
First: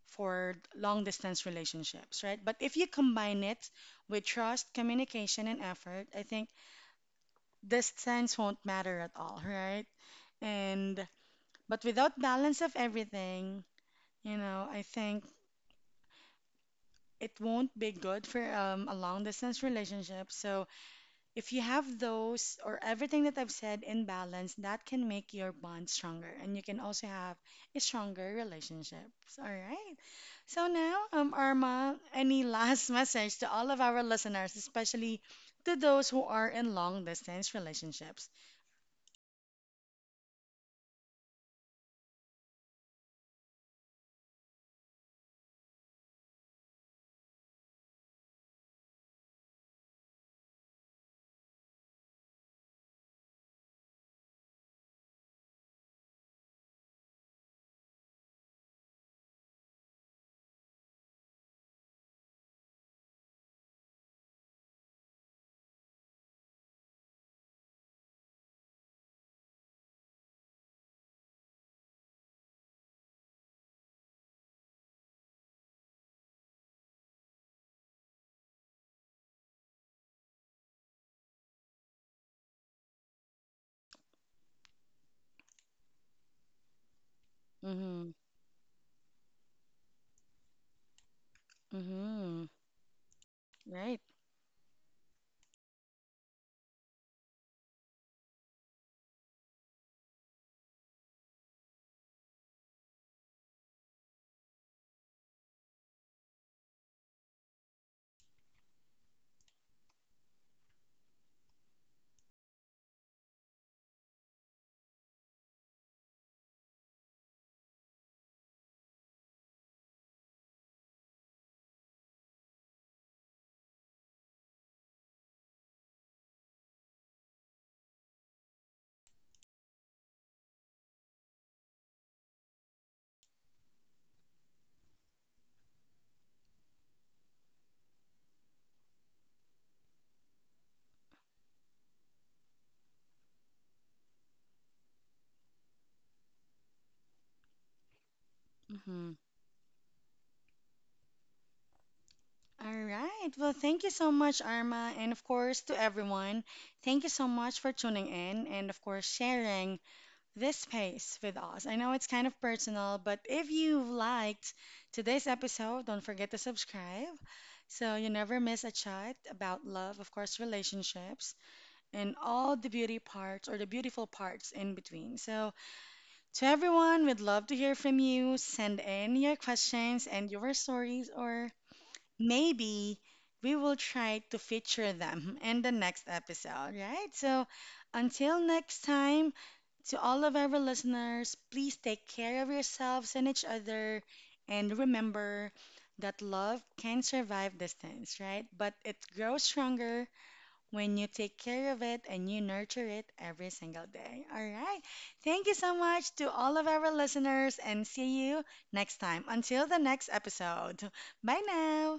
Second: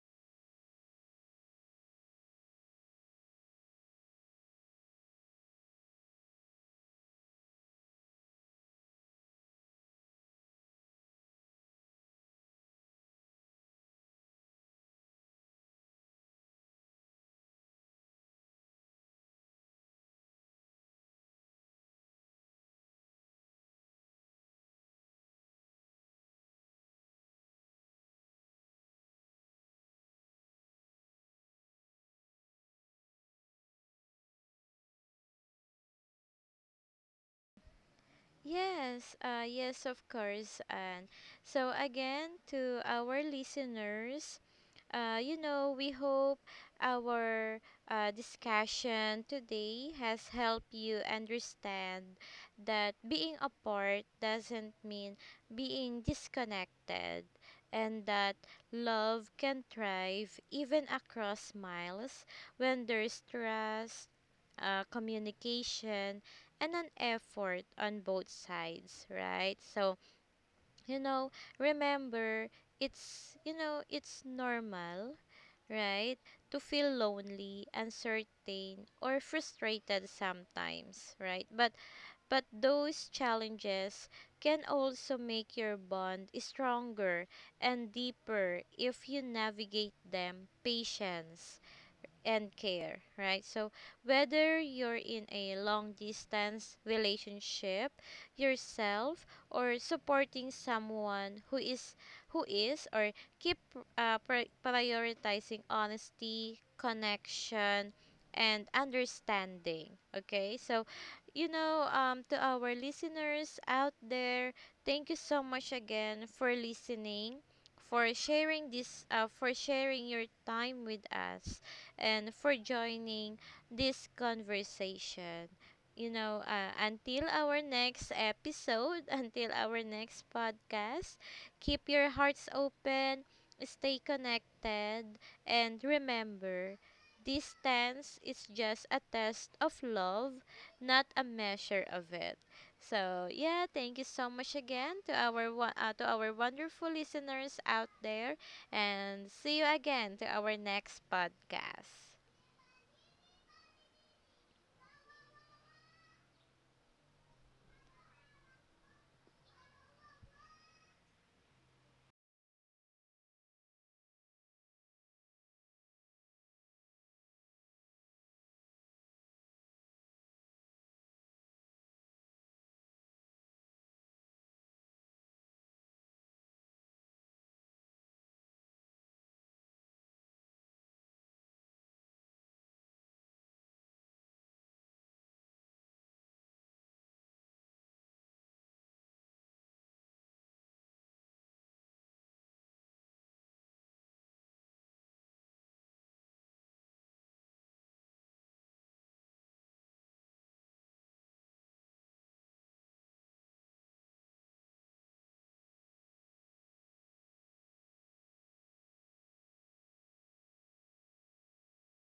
S1: for long distance relationships, right? But if you combine it with trust, communication, and effort, I think distance won't matter at all, right? And, but without balance of everything, I think it won't be good for a long distance relationship. So if you have those, or everything that I've said, in balance, that can make your bond stronger and you can also have a stronger relationship. All right. So now, Arma, any last <laughs> message to all of our listeners, especially to those who are in long distance relationships?
S2: Yes, yes, of course. And so, again, to our listeners, we hope our discussion today has helped you understand that being apart doesn't mean being disconnected, and that love can thrive even across miles when there's trust, communication, and an effort on both sides, right? So, you know, remember it's normal, right? To feel lonely, uncertain, or frustrated sometimes, right? But those challenges can also make your bond stronger and
S1: Mm-hmm.
S2: deeper if you navigate them patience
S1: Mm-hmm.
S2: and care, right? So,
S1: Right.
S2: whether you're in a long distance relationship yourself or supporting someone who is, or keep prioritizing honesty, connection, and understanding. Okay? So, to our listeners out there, thank you so much again for listening, for sharing this for sharing your time with us and for joining this conversation. You know, until our next episode, <laughs> until our next podcast, keep your hearts open, stay connected, and remember distance is just a test of love, not a measure of it. So yeah, thank you so much again to our to our wonderful listeners out there
S1: Mm-hmm.
S2: and see you again to our next podcast.
S1: All right. Well, thank you so much, Arma. And of course, to everyone, thank you so much for tuning in and, of course, sharing this space with us. I know it's kind of personal, but if you've liked today's episode, don't forget to subscribe so you never miss a chat about love, of course, relationships, and all the beauty parts or the beautiful parts in between. So, to everyone, we'd love to hear from you. Send in your questions and your stories, or maybe we will try to feature them <laughs> in the next episode, right? So until next time, to all of our listeners, please take care of yourselves and each other. And remember that love can survive distance, right? But it grows stronger when you take care of it and you nurture it every single day. All right. Thank you so much to all of our listeners and see you next time. Until the next episode. Bye now.